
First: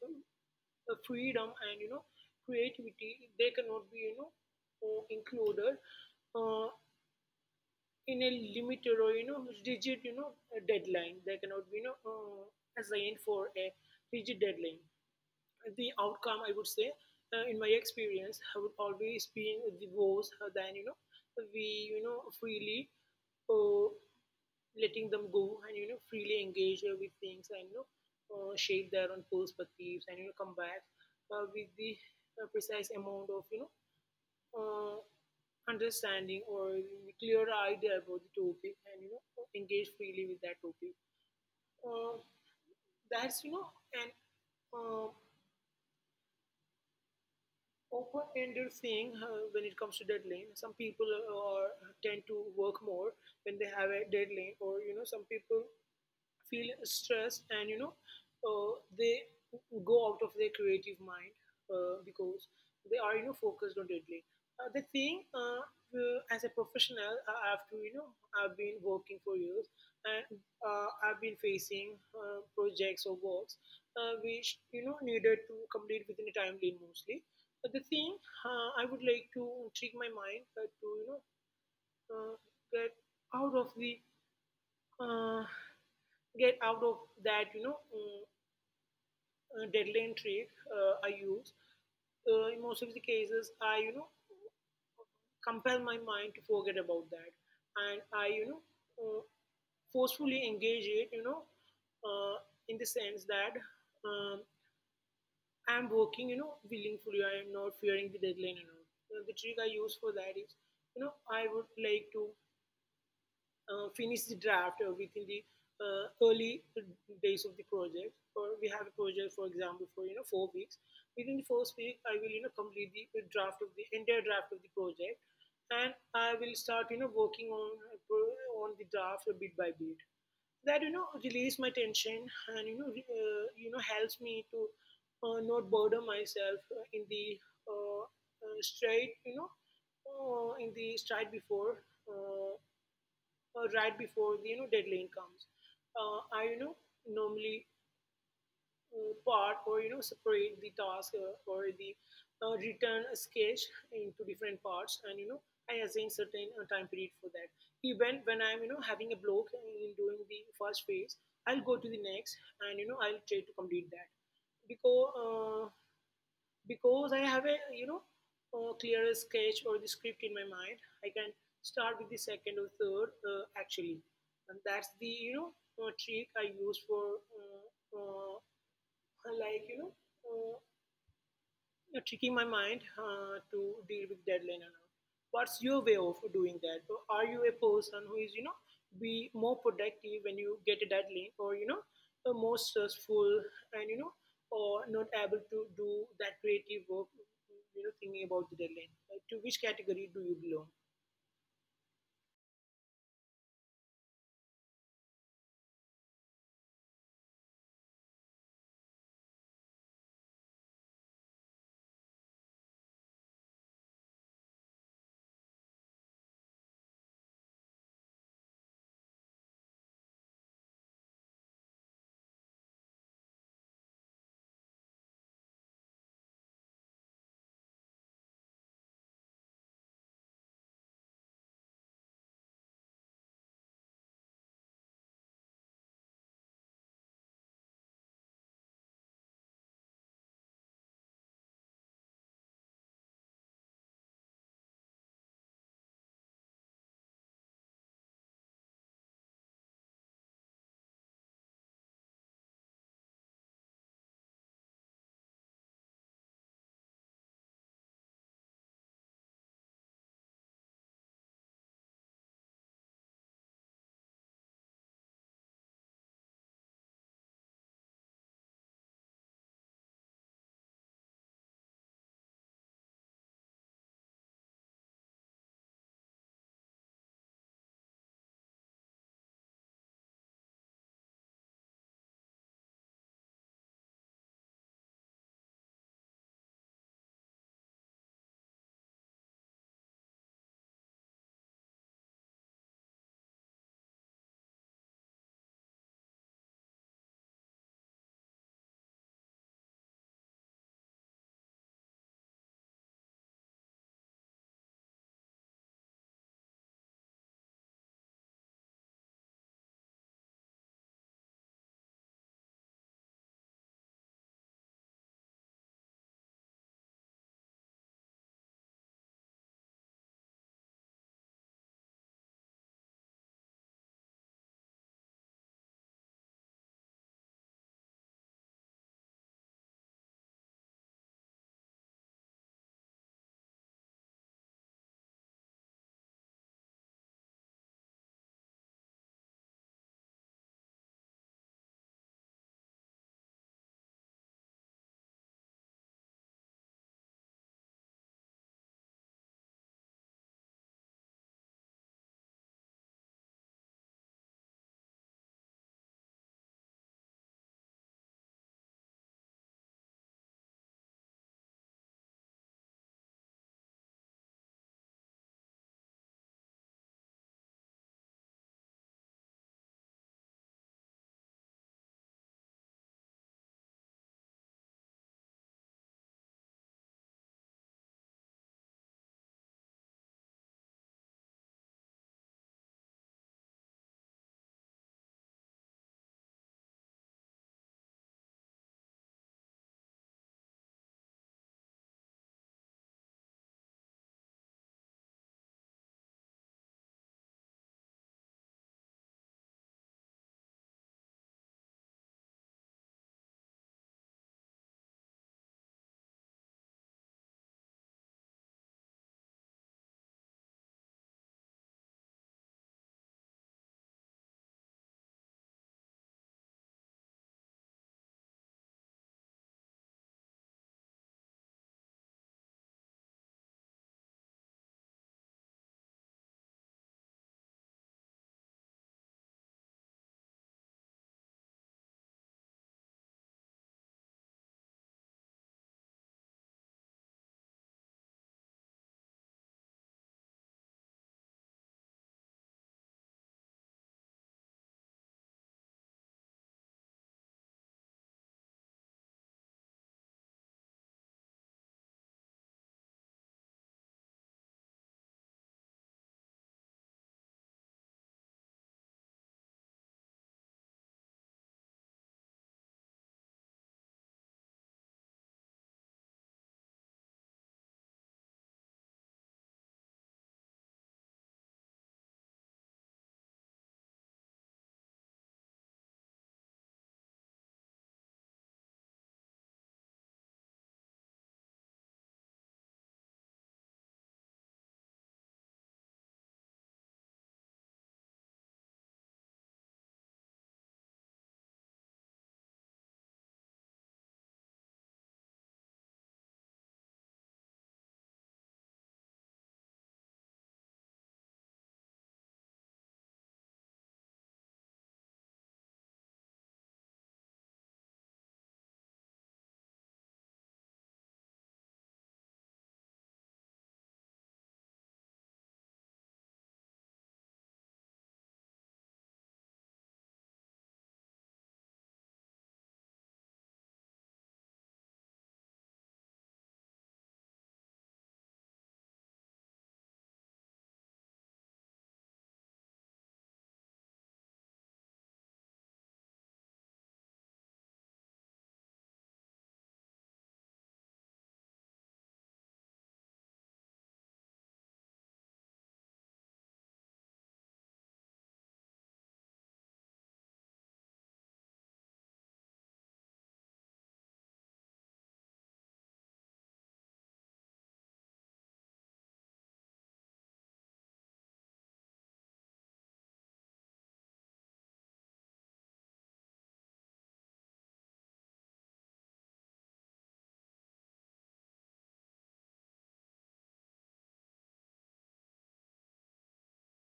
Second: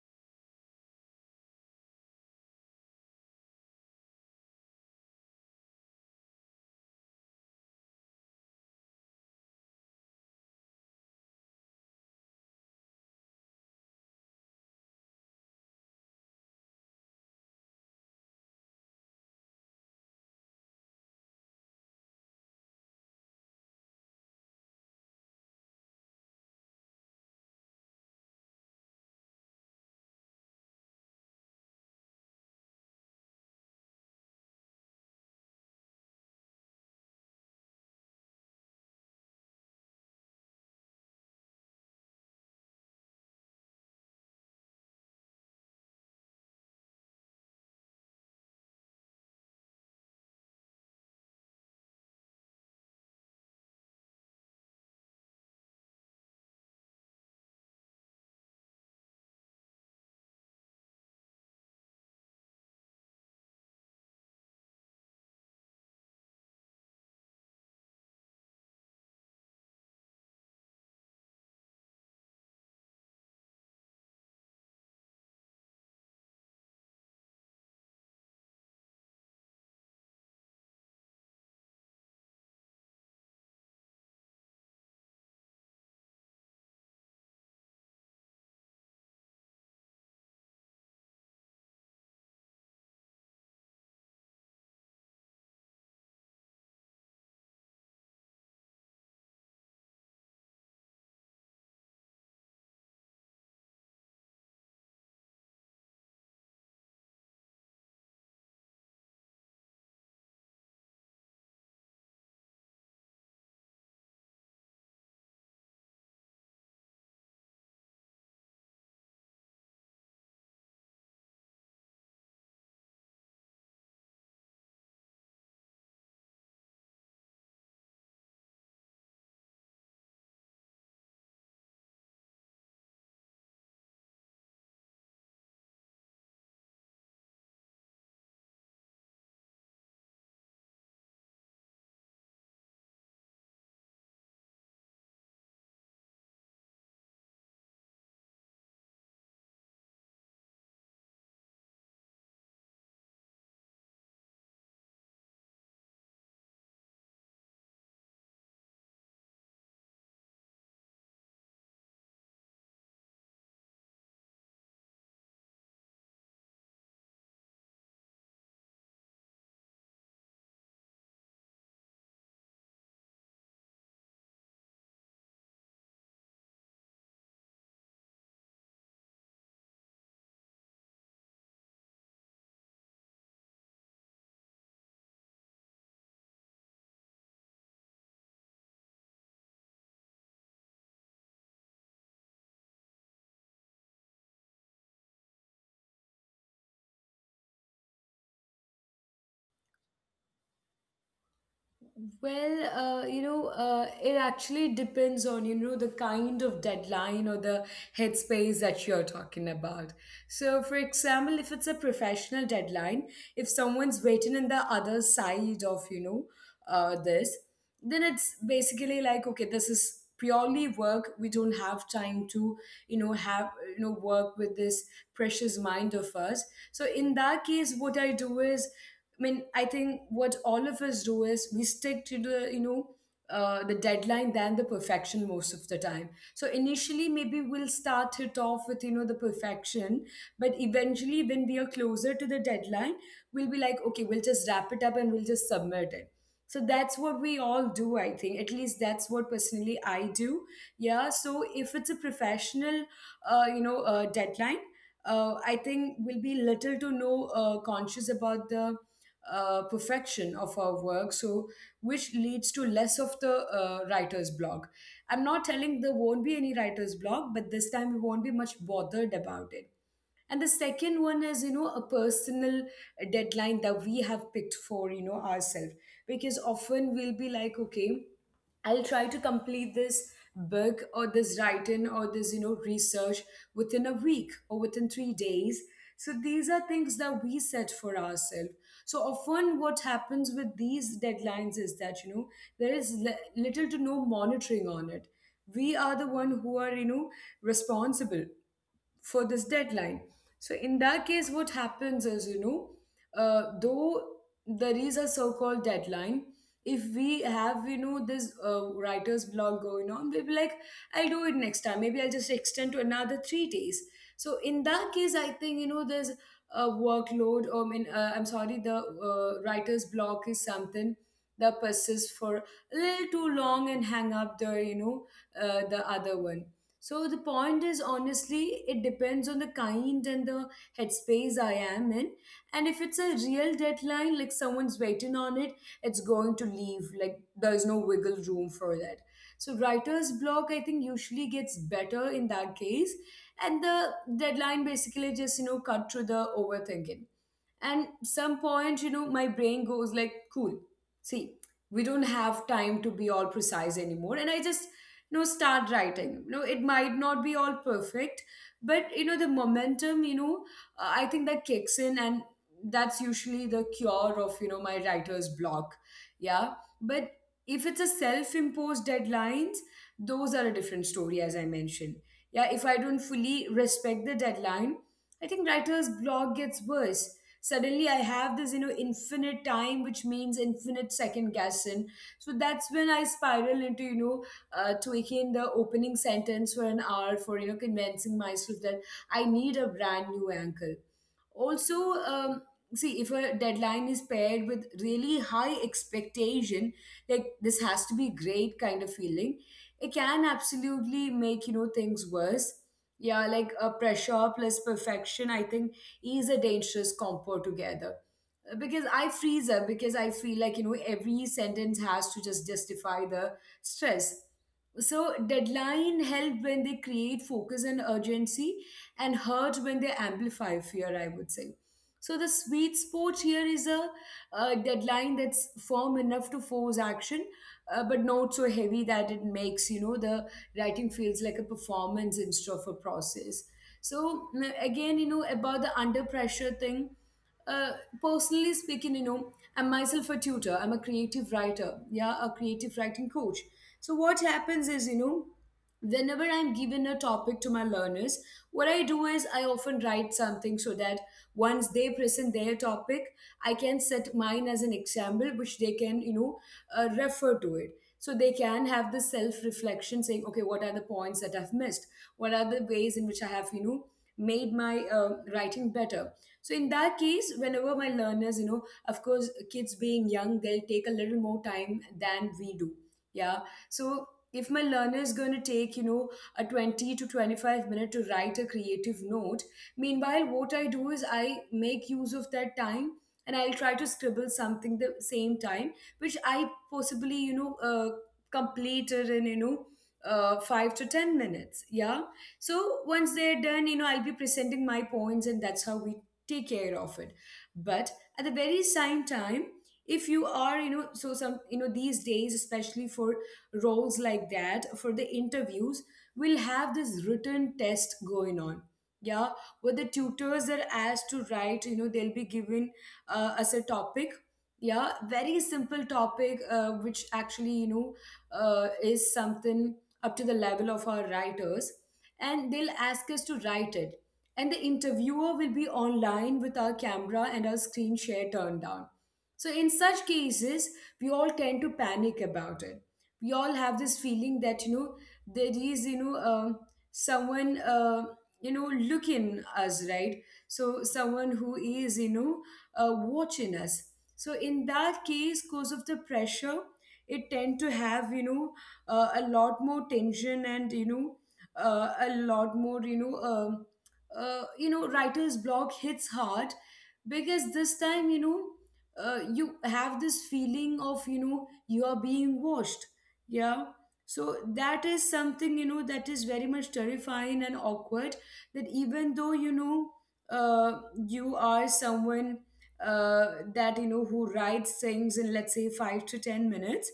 Speaker 2: uh, freedom and creativity, they cannot be included uh, in a limited or rigid, deadline. They cannot be assigned for a rigid deadline. The outcome, I would say, in my experience, have always been the worse than we freely uh, letting them go and freely engage with things and shape their own perspectives and come back with the precise amount of uh, understanding or clear idea about the topic, and engage freely with that topic. Uh, that's an uh, open ended thing when it comes to deadline. Some people tend to work more when they have a deadline, or some people feel stress, and uh, they go out of their creative mind because they are focused on deadline. The thing, as a professional, I have to, I've been working for years, and I've been facing projects or works which needed to complete within a timeline mostly. But the thing, I would like to trick my mind to uh, get out of the uh, get out of that, deadline trick I use. In most of the cases, I, compel my mind to forget about that. And I, uh, forcefully engage it, uh, in the sense that, um, I'm working, willingly. I am not fearing the deadline and all. The trick I use for that is, I would like to finish the draft within the early days of the project. Or we have a project, for example, for 4 weeks. Within the first week, I will complete the draft, of the entire draft of the project, and I will start working on the draft bit by bit. That release my tension, and helps me to not burden myself in the uh, straight you know in the stride before, right before the deadline comes. I normally part, or separate the task, or the return sketch, into different parts, and I assign certain time period for that. Even when I'm having a block in doing the first phase, I'll go to the next, and I'll try to complete that, because. Because I have a you know a clearer sketch, or the script in my mind, I can start with the second or third, actually, and that's the trick I use for uh, like you know uh, tricking my mind, to deal with deadline and all. What's your way of doing that? Or are you a person who is, be more productive when you get a deadline, or, more stressful, and, or not able to do that creative work, thinking about the deadline? Like, to which category do you belong?
Speaker 1: Well, it actually depends on, you know, the kind of deadline or the headspace that you're talking about. So, for example, if it's a professional deadline, if someone's waiting on the other side of, this, then it's basically like, okay, this is purely work. We don't have time to, you know, have, you know, work with this precious mind of us. So, in that case, what I do is, I mean, I think what all of us do is we stick to the, the deadline than the perfection most of the time. So initially, maybe we'll start it off with, you know, the perfection, but eventually, when we are closer to the deadline, we'll be like, okay, we'll just wrap it up and we'll just submit it. So that's what we all do, I think. At least that's what personally I do. Yeah. So if it's a professional, deadline, I think we'll be little to no conscious about the perfection of our work, so which leads to less of the writer's block. I'm not telling there won't be any writer's block, but this time we won't be much bothered about it. And the second one is, you know, a personal deadline that we have picked for, you know, ourselves. Because often we'll be like, okay, I'll try to complete this book or this writing or this, you know, research within a week or within 3 days. So these are things that we set for ourselves. So often what happens with these deadlines is that, you know, there is little to no monitoring on it. We are the one who are, you know, responsible for this deadline. So in that case, what happens is, you know, though there is a so-called deadline, if we have, you know, this writer's block going on, we'll be like, I'll do it next time. Maybe I'll just extend to another 3 days. So in that case, I think, you know, there's a workload, or I mean, I'm sorry, the writer's block is something that persists for a little too long and hang up the, the other one. So the point is, honestly, it depends on the kind and the headspace I am in. And if it's a real deadline, like someone's waiting on it, it's going to leave. Like, there's no wiggle room for that. So writer's block, I think, usually gets better in that case. And the deadline basically just, you know, cut through the overthinking. And some point, you know, my brain goes like, cool, see, we don't have time to be all precise anymore. And I just, you know, start writing. You know, it might not be all perfect, but, you know, the momentum, I think that kicks in, and that's usually the cure of, you know, my writer's block. Yeah. But if it's a self-imposed deadlines, those are a different story, as I mentioned. Yeah, if I don't fully respect the deadline, I think writer's block gets worse. Suddenly I have this, you know, infinite time, which means infinite second guessing. So that's when I spiral into, tweaking the opening sentence for an hour, for, you know, convincing myself that I need a brand new angle. Also, see, if a deadline is paired with really high expectation, like this has to be great kind of feeling, it can absolutely make, you know, things worse. Yeah, like a pressure plus perfection, I think, is a dangerous combo together. Because I freeze up, because I feel like, you know, every sentence has to just justify the stress. So deadline help when they create focus and urgency, and hurt when they amplify fear, I would say. So the sweet spot here is a, uh, deadline that's firm enough to force action, but not so heavy that it makes, you know, the writing feels like a performance instead of a process. So, again, you know, about the under pressure thing, uh, personally speaking, you know, I'm myself a tutor. I'm a creative writer. Yeah, a creative writing coach. So what happens is, whenever I'm given a topic to my learners, what I do is I often write something so that once they present their topic, I can set mine as an example, which they can, refer to it. So they can have the self reflection saying, okay, what are the points that I've missed? What are the ways in which I have, made my writing better? So in that case, whenever my learners, of course, kids being young, they'll take a little more time than we do, yeah. So if my learner is going to take, a 20 to 25 minute to write a creative note, meanwhile what I do is I make use of that time, and I'll try to scribble something the same time, which I possibly, completed in, 5 to 10 minutes, yeah. So once they're done, I'll be presenting my points, and that's how we take care of it. But at the very same time, if you are, so some, these days, especially for roles like that, for the interviews, we'll have this written test going on, yeah, where the tutors are asked to write. You know they'll be given, as a topic. Yeah, very simple topic, which actually, is something up to the level of our writers, and they'll ask us to write it. And the interviewer will be online with our camera and our screen share turned down. So in such cases, we all tend to panic about it. We all have this feeling that, there is, someone, you know looking us, right? So someone who is, watching us. So in that case, cause of the pressure, it tend to have, a lot more tension, and, a lot more, writer's block hits hard, because this time, you have this feeling of, you are being watched. Yeah. So that is something, that is very much terrifying and awkward. That even though, you are someone, uh, that, who writes things in, let's say, 5 to 10 minutes,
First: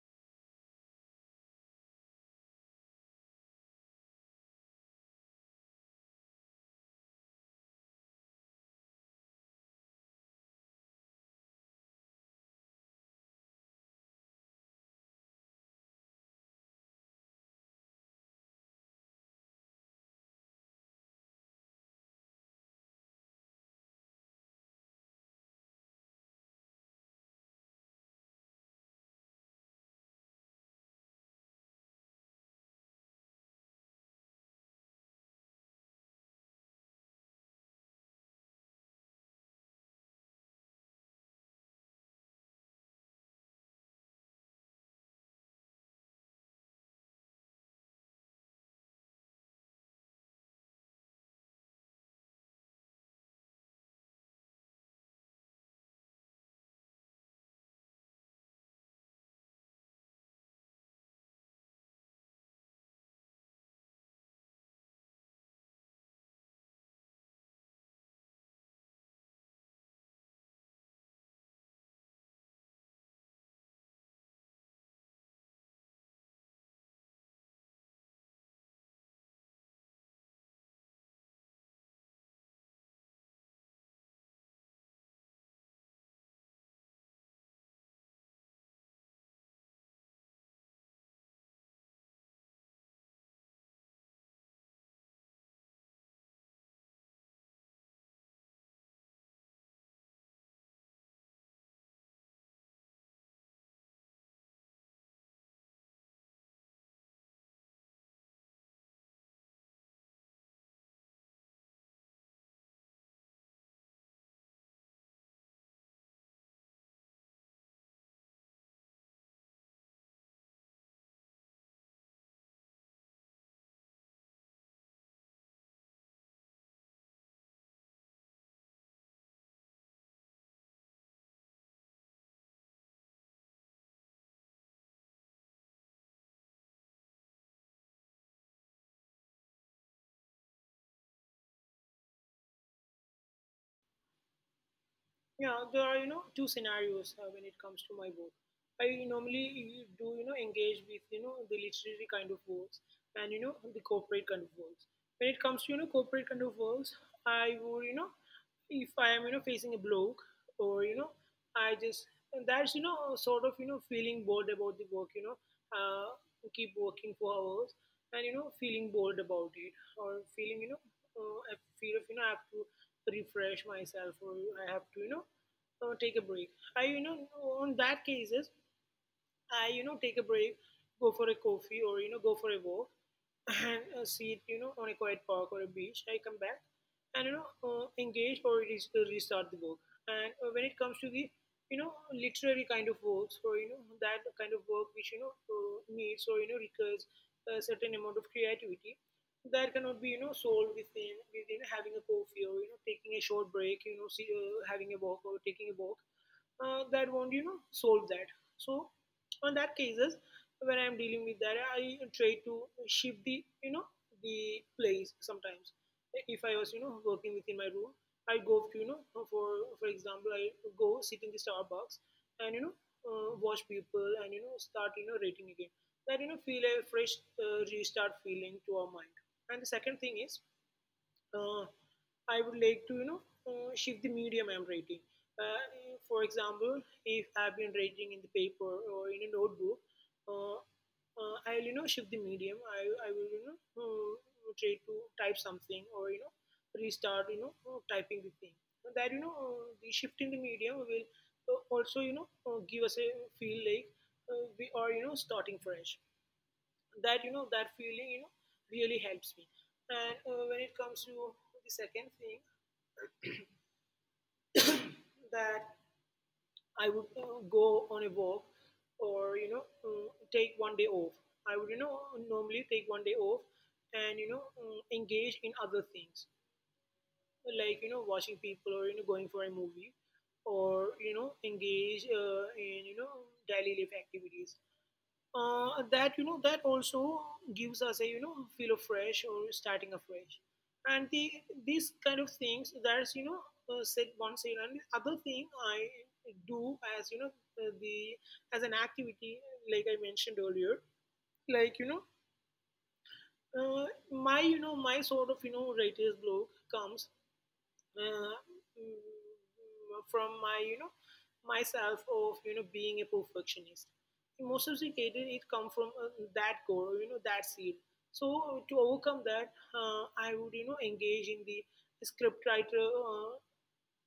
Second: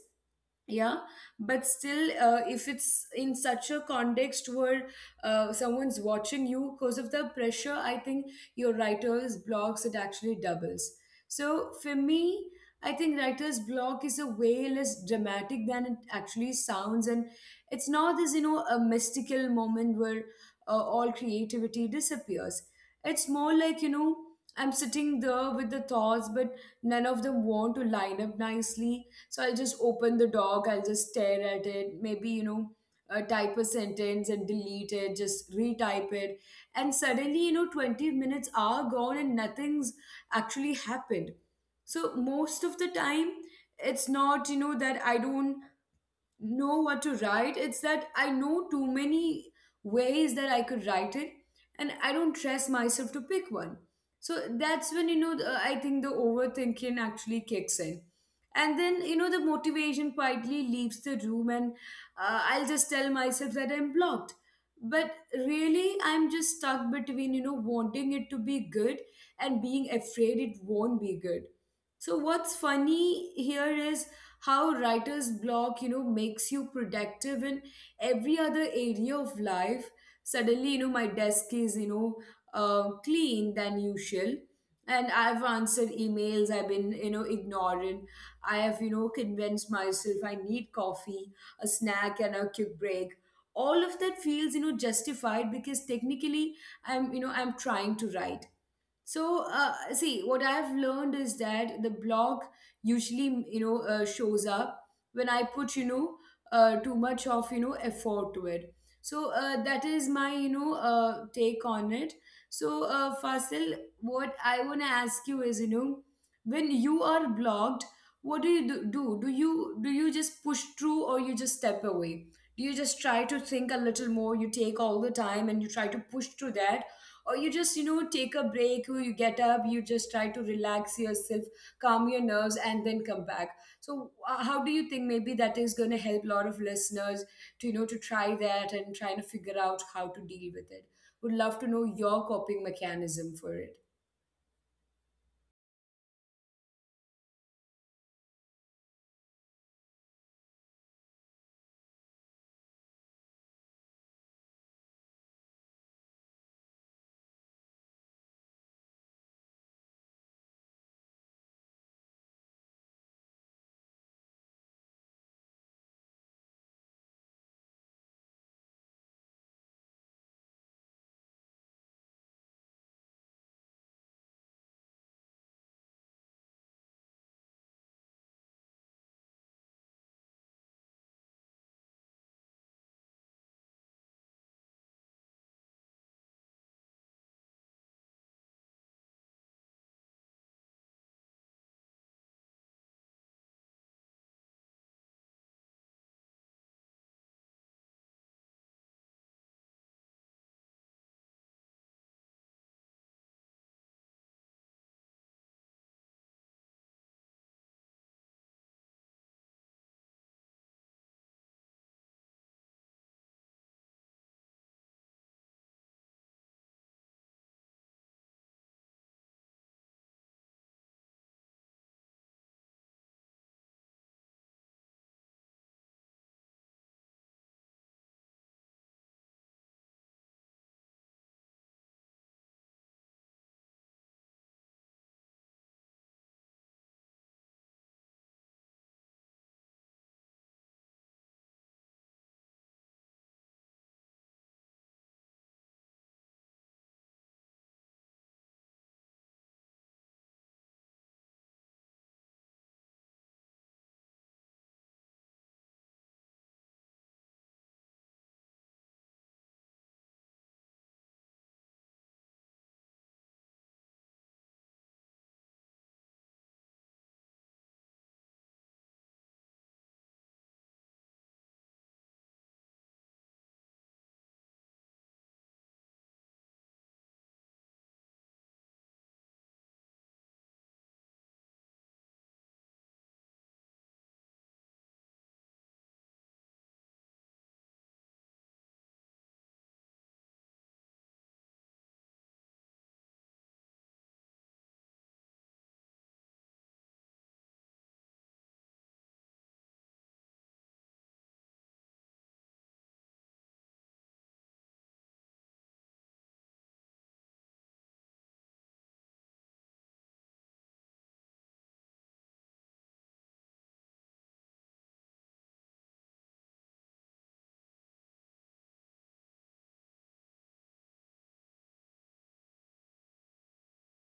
Speaker 1: yeah, but still, if it's in such a context where, someone's watching you, because of the pressure, I think your writer's blocks, it actually doubles. So for me, I think writer's block is a way less dramatic than it actually sounds, and it's not this, a mystical moment where, all creativity disappears. It's more like, I'm sitting there with the thoughts, but none of them want to line up nicely. So I'll just open the doc, I'll just stare at it, maybe, type a sentence and delete it, just retype it. And suddenly, 20 minutes are gone and nothing's actually happened. So most of the time, it's not, that I don't know what to write. It's that I know too many ways that I could write it, and I don't trust myself to pick one. So that's when, I think the overthinking actually kicks in. And then, the motivation quietly leaves the room, and I'll just tell myself that I'm blocked. But really, I'm just stuck between, wanting it to be good and being afraid it won't be good. So, what's funny here is how writer's block, makes you productive in every other area of life. Suddenly, my desk is, clean than usual, and I've answered emails, I've been, ignorant, I have, convinced myself I need coffee, a snack, and a quick break. All of that feels, justified, because technically I'm you know I'm trying to write. So, see, what I've learned is that the blog usually, shows up when I put, too much of, effort to it. So that is my, take on it. So, Fasil, what I want to ask you is, when you are blocked, what do you do? Do you just push through, or you just step away? Do you just try to think a little more? You take all the time and you try to push through that, or you just, take a break, or you get up, you just try to relax yourself, calm your nerves, and then come back. So how do you think maybe that is going to help a lot of listeners to, to try that and trying to figure out how to deal with it? Would love to know your coping mechanism for
Speaker 2: Yeah, there are, two scenarios, when it comes to my work. I normally do, engage with, the literary kind of works, and, the corporate kind of works. When it comes to, corporate kind of works, I would, if I am, facing a blog, or, I just, that's, sort of, feeling bored about the work, uh, keep working for hours, and, feeling bored about it, or feeling, a fear of, I have to refresh myself, or I have to, take a break. I, on that cases, I, take a break, go for a coffee, or go for a walk. And see it, on a quiet park or a beach, I come back and, engage, or it is, restart the book. And when it comes to literary kind of works, or, that kind of work which, needs, or, requires a certain amount of creativity, that cannot be, solved within, having a coffee, or, taking a short break, see, having a walk or taking a walk. That won't, solve that. So, on that cases, when I'm dealing with that, I try to shift the, the place. Sometimes if I was working within my room, I go to, for example, I go sit in the Starbucks and, watch people and, start, rating again. That, feel a fresh, restart feeling to our mind. And the second thing is, uh, I would like to, shift the medium I'm writing. For example, if I've been writing in the paper or in a notebook, uh, I'll, shift the medium. I will, try to type something, or, restart, typing the thing. So that, the shift in the medium will, also, give us a feel like, we are, starting fresh. That, that feeling, really helps me. And, when it comes to the second thing, that I would, go on a walk, or, take one day off. I would, normally take one day off and, engage in other things like, watching people, or, going for a movie, or, engage, in, daily life activities. That, that also gives us a, feel of fresh or starting afresh. And the, these kind of things, that's, said one side. And the other thing I do as, the, as an activity, like I mentioned earlier, like, you know uh, my, my sort of, writer's block comes, uh, from my, myself of, being a perfectionist. In most of the cases it come from, that core, that seed. So to overcome that, I would, engage in the scriptwriter,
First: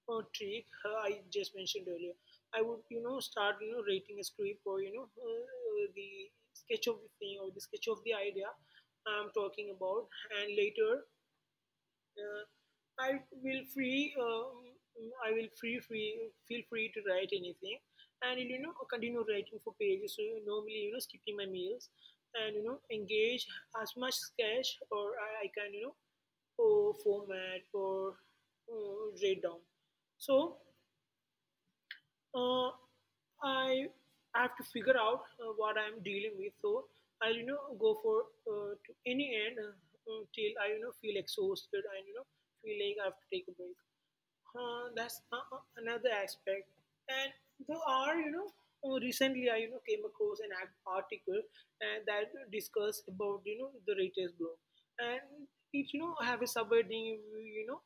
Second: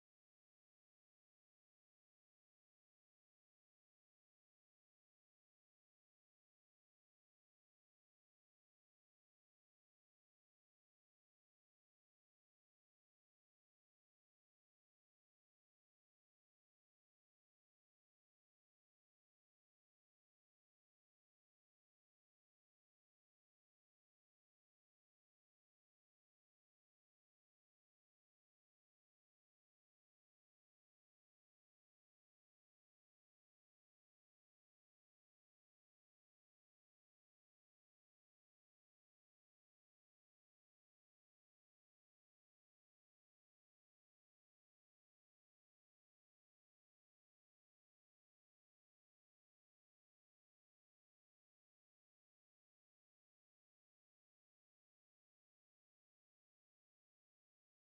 Speaker 2: trick I just mentioned earlier. I would, start, writing a script, or, the sketch of the thing, or the sketch of the idea I'm talking about. And later, uh, I will free. I will free free feel free to write anything, and, continue writing for pages. So normally, skipping my meals, and, engage as much sketch or, I can, or format, or, write down. So, uh, I have to figure out, what I'm dealing with. So I'll, go for, to any end, until I, feel exhausted and, feel like I have to take a break. That's another aspect. And there are, recently I, came across article, that discussed about, the writer's block, and it, have a subheading,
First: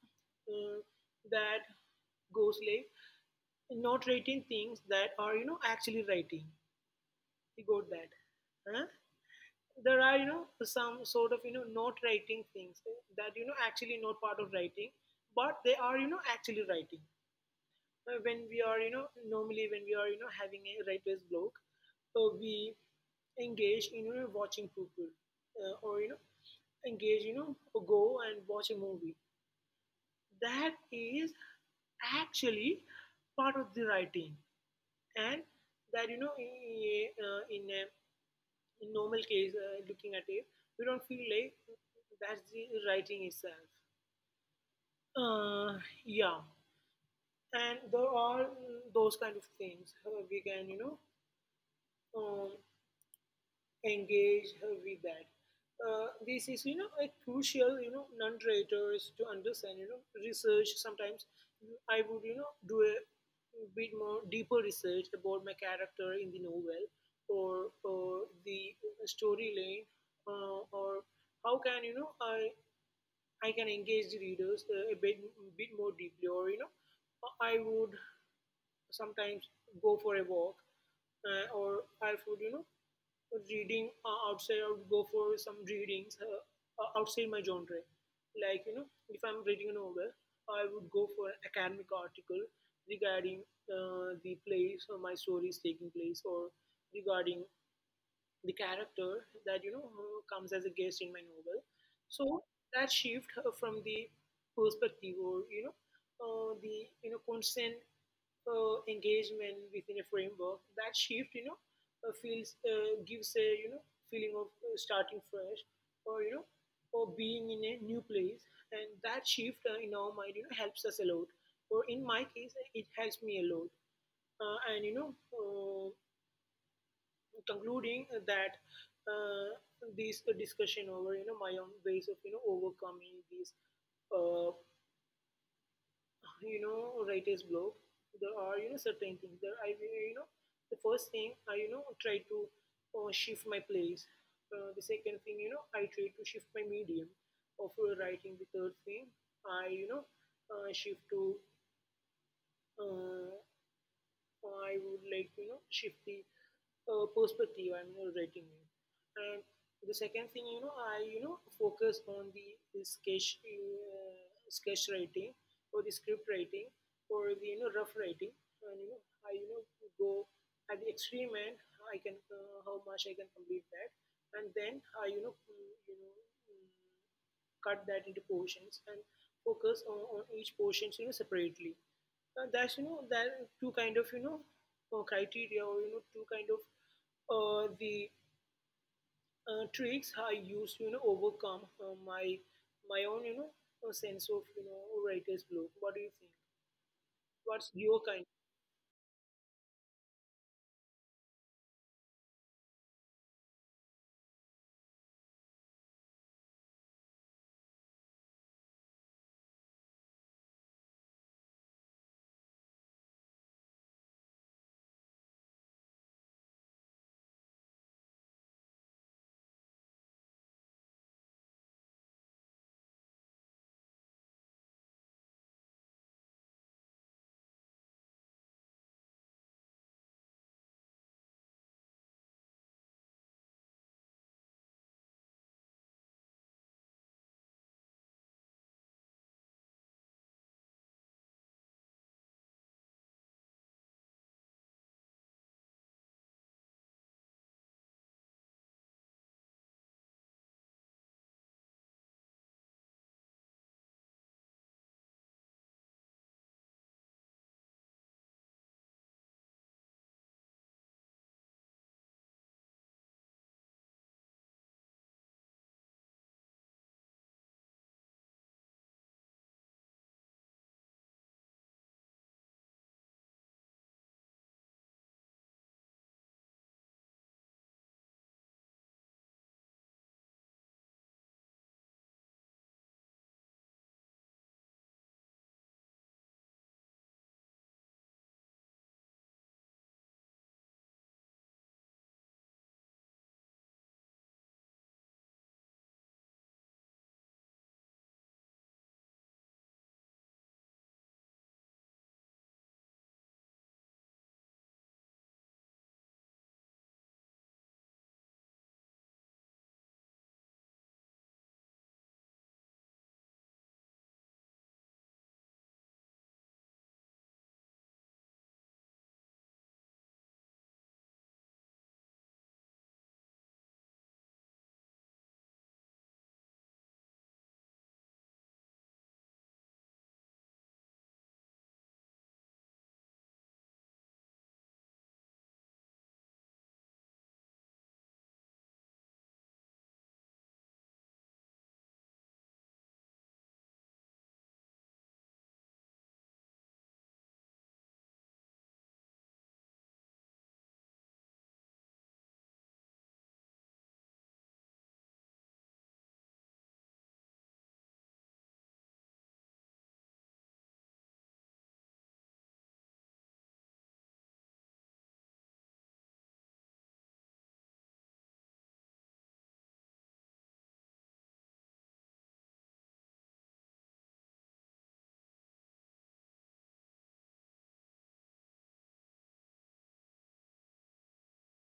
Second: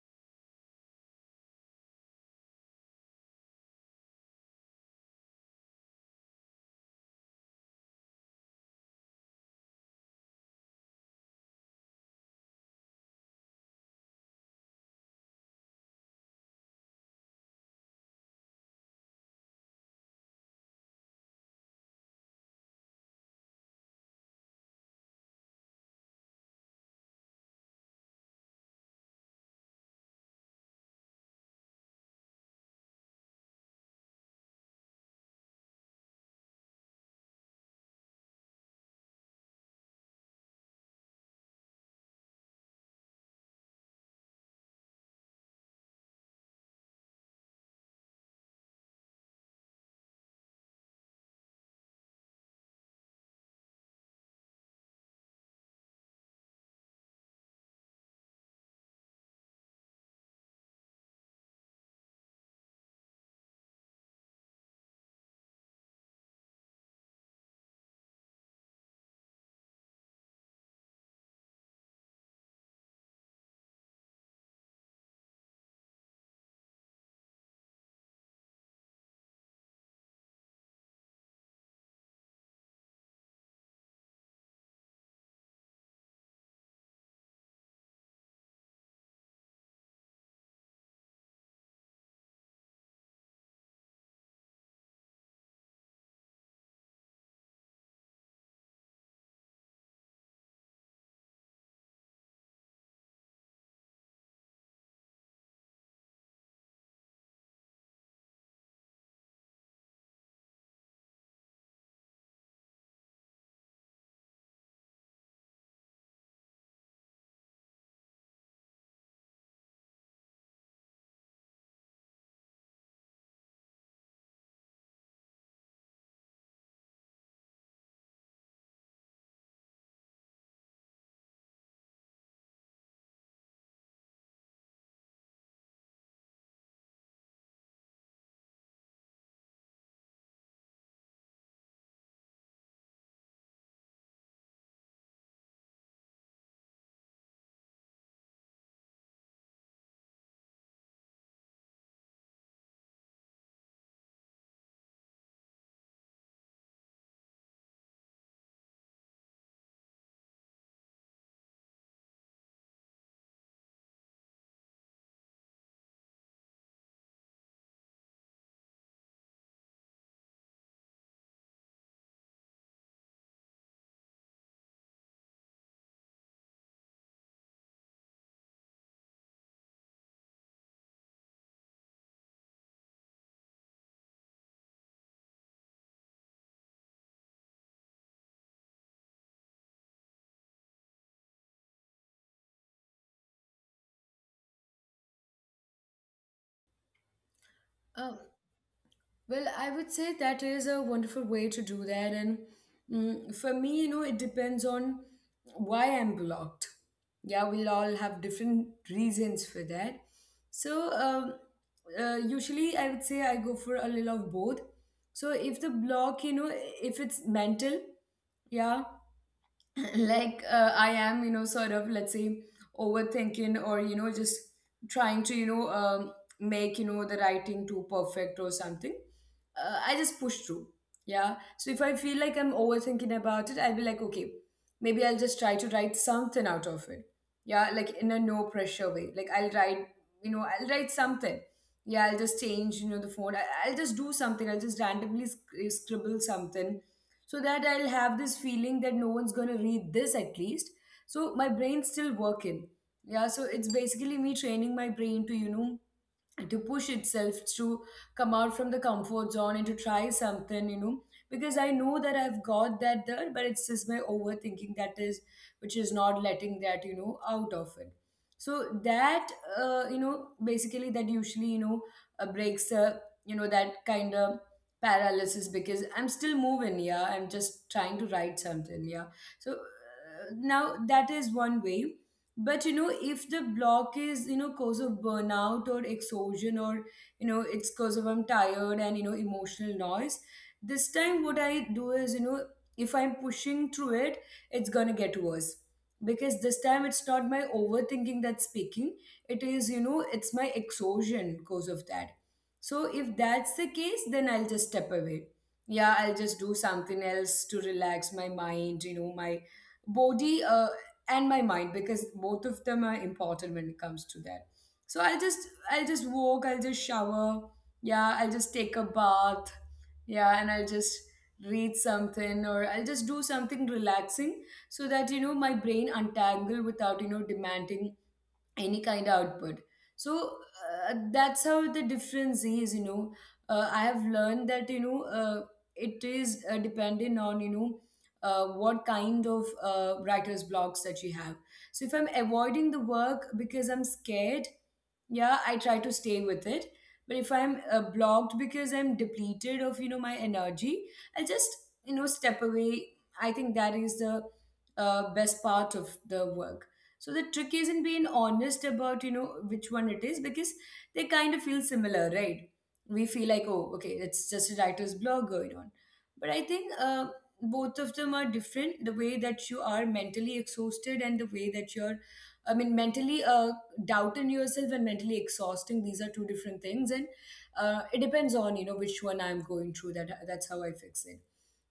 Speaker 2: uh, that goes like, not writing things that are, actually writing. You got that, huh? There are, some sort of, not writing things that, actually not part of writing, but they are, actually writing. When we are, normally when we are, having a writer's block, we engage in, watching people, or, engage, go and watch a movie. That is actually part of the writing. And that, in a, in normal case, looking at it, we don't feel like that's the writing itself. uh, yeah. And there are those kind of things, we can, um, engage, read back. This is, a crucial, non-raters to understand, research. Sometimes I would, do a bit more deeper research about my character in the novel, or the storyline, or how can, I can engage the readers a bit more deeply, or, I would sometimes go for a walk, or I would, reading, outside. I would go for some readings, outside my genre. Like, if I'm reading a novel, I would go for an academic article regarding, the place or my story is taking place, or regarding the character that, who comes as a guest in my novel. So that shift, from the perspective, or, the, constant, engagement within a framework, that shift, you know feels gives a, feeling of, starting fresh, or, or being in a new place. And that shift, in our mind, helps us a lot, or in my case it helps me a lot. And you know Concluding that, uh, this discussion over, my own ways of, overcoming these, uh, writer's block. There are, certain things that I, the first thing I, try to, shift my place. The second thing, I try to shift my medium of, writing. The third thing, I, shift to, uh, I would like, shift the, perspective and, writing it. And the second thing, I, focus on the sketch, sketch writing, or the script writing, or the, rough writing, and, I, go at the extreme end. I can, how much I can complete that, and then I, mm, cut that into portions and focus on each portions, separately. That's, that two kind of, criteria, or, two kind of, the tricks I used to, overcome, my my own, sense of, writer's block. What do you think? What's your
Speaker 1: it.
Speaker 2: kind?
Speaker 1: Well, I would say that is a wonderful way to do that. And for me, it depends on why I'm blocked. Yeah, we'll all have different reasons for that. So, usually I would say I go for a little of both. So, if the block, if it's mental, yeah, like, I am, sort of, let's say, overthinking, or, just trying to, make, the writing too perfect or something. I just push through. Yeah, so if I feel like I'm overthinking about it, I'll be like, okay, maybe I'll just try to write something out of it. Yeah, like in a no pressure way, like, I'll write, I'll write something. Yeah, I'll just change, the phone. I'll just do something, I'll just randomly scribble something, so that I'll have this feeling that no one's gonna read this at least, so my brain's still working. Yeah, so it's basically me training my brain to, to push itself to come out from the comfort zone and to try something, because I know that I've got that there, but it's just my overthinking that is, which is not letting that, out of it. So that, basically that usually, breaks, that kind of paralysis, because I'm still moving. Yeah, I'm just trying to write something, yeah. So now that is one way. But, if the block is, cause of burnout or exhaustion, or it's cause of I'm tired and, emotional noise, this time what I do is, if I'm pushing through it, it's gonna get worse, because this time it's not my overthinking that's speaking, it is, it's my exhaustion cause of that. So if that's the case, then I'll just step away. Yeah, I'll just do something else to relax my mind, my body, and my mind, because both of them are important when it comes to that. So I'll just walk, I'll just shower. Yeah, I'll just take a bath. Yeah, and I'll just read something, or I'll just do something relaxing, so that, my brain untangle without, demanding any kind of output. So that's how the difference is, I have learned that, it is, dependent on, what kind of, writer's blocks that you have. So if I'm avoiding the work because I'm scared, yeah, I try to stay with it. But if I'm, blocked because I'm depleted of, my energy, I'll just, step away. I think that is the, best part of the work. So the trick is not being honest about, which one it is, because they kind of feel similar, right? We feel like, oh, okay, it's just a writer's blog going on. But I think both of them are different. The way that you are mentally exhausted and the way that you're, I mean, mentally, doubting yourself, and mentally exhausting, these are two different things. And it depends on, which one I'm going through. That's how I fix it.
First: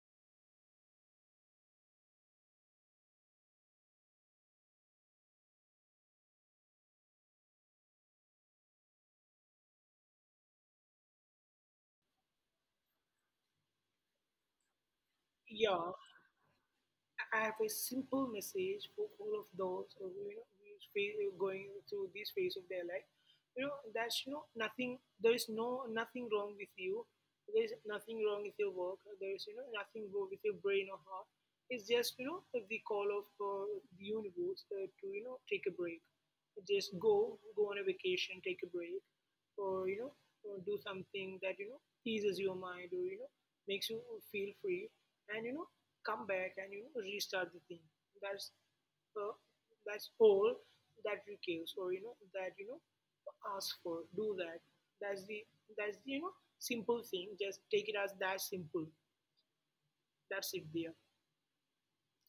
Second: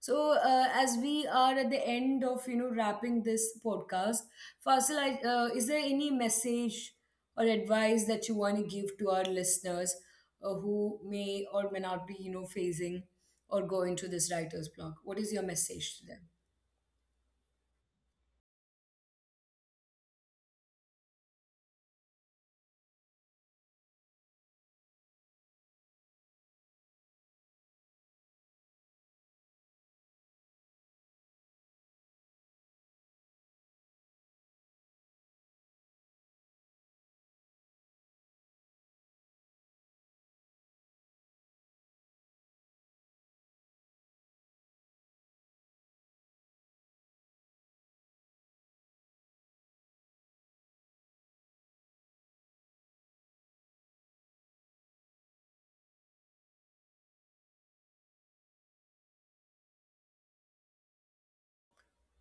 Speaker 1: So as we are at the end of, wrapping this podcast, Fasil, is there any message or advice that you want to give to our listeners, who may or may not be, facing or going to this writer's block? What is your
Speaker 2: Yeah,
Speaker 1: message to them?
Speaker 2: I have a simple message for all of those who, going through this phase of their life. That's, nothing. There is nothing wrong with you. There is nothing wrong with your work. There is, nothing wrong with your brain or heart. It's just, the call of, the universe, to, take a break. Just go on a vacation, take a break, or, do something that, eases your mind, or, makes you feel free, and, come back and, restart the thing. That's, uh, that's all that requires, or, that, ask for, do that. That's the, that's the you know simple thing. Just take it as that simple. That's it, dear.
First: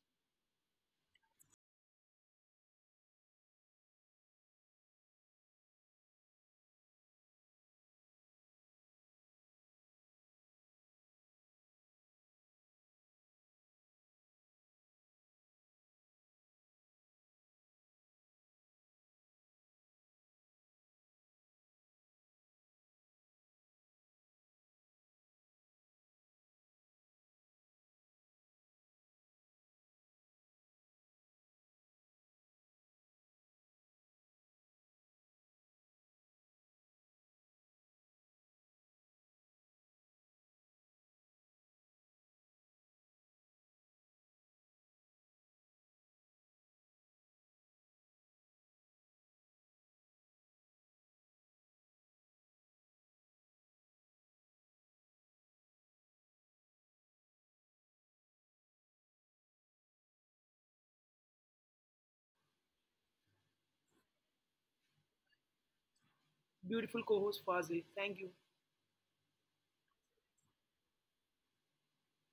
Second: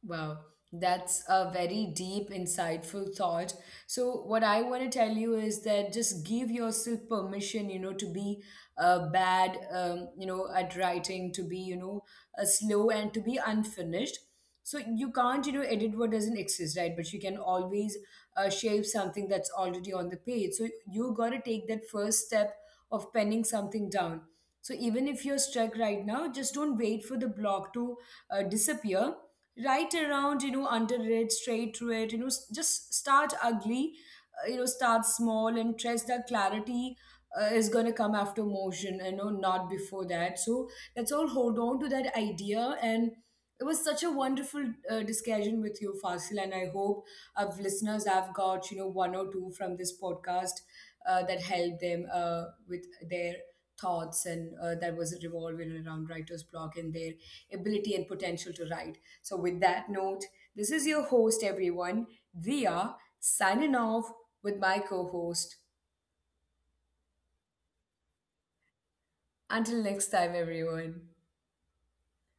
Speaker 1: Wow, that's a very deep, insightful thought. So, what I want to tell you is that just give yourself permission, to be, bad, at writing, to be, slow, and to be unfinished. So, you can't, edit what doesn't exist, right? But you can always, shape something that's already on the page. So, you got to take that first step of penning something down. So, even if you're stuck right now, just don't wait for the block to disappear, right around, under it, straight through it, just start ugly, start small, and trust that clarity, is going to come after motion, not before that. So let's all hold on to that idea. And it was such a wonderful, discussion with you, Fasil, and I hope of listeners I've got, one or two from this podcast, that helped them, with their thoughts and, that was revolving around writer's block and their ability and potential to write. So, with that note, this is your host, everyone, Dia, signing off with my co host.
Speaker 2: Beautiful co-host Fazil, thank you.
Speaker 1: Until next time, everyone.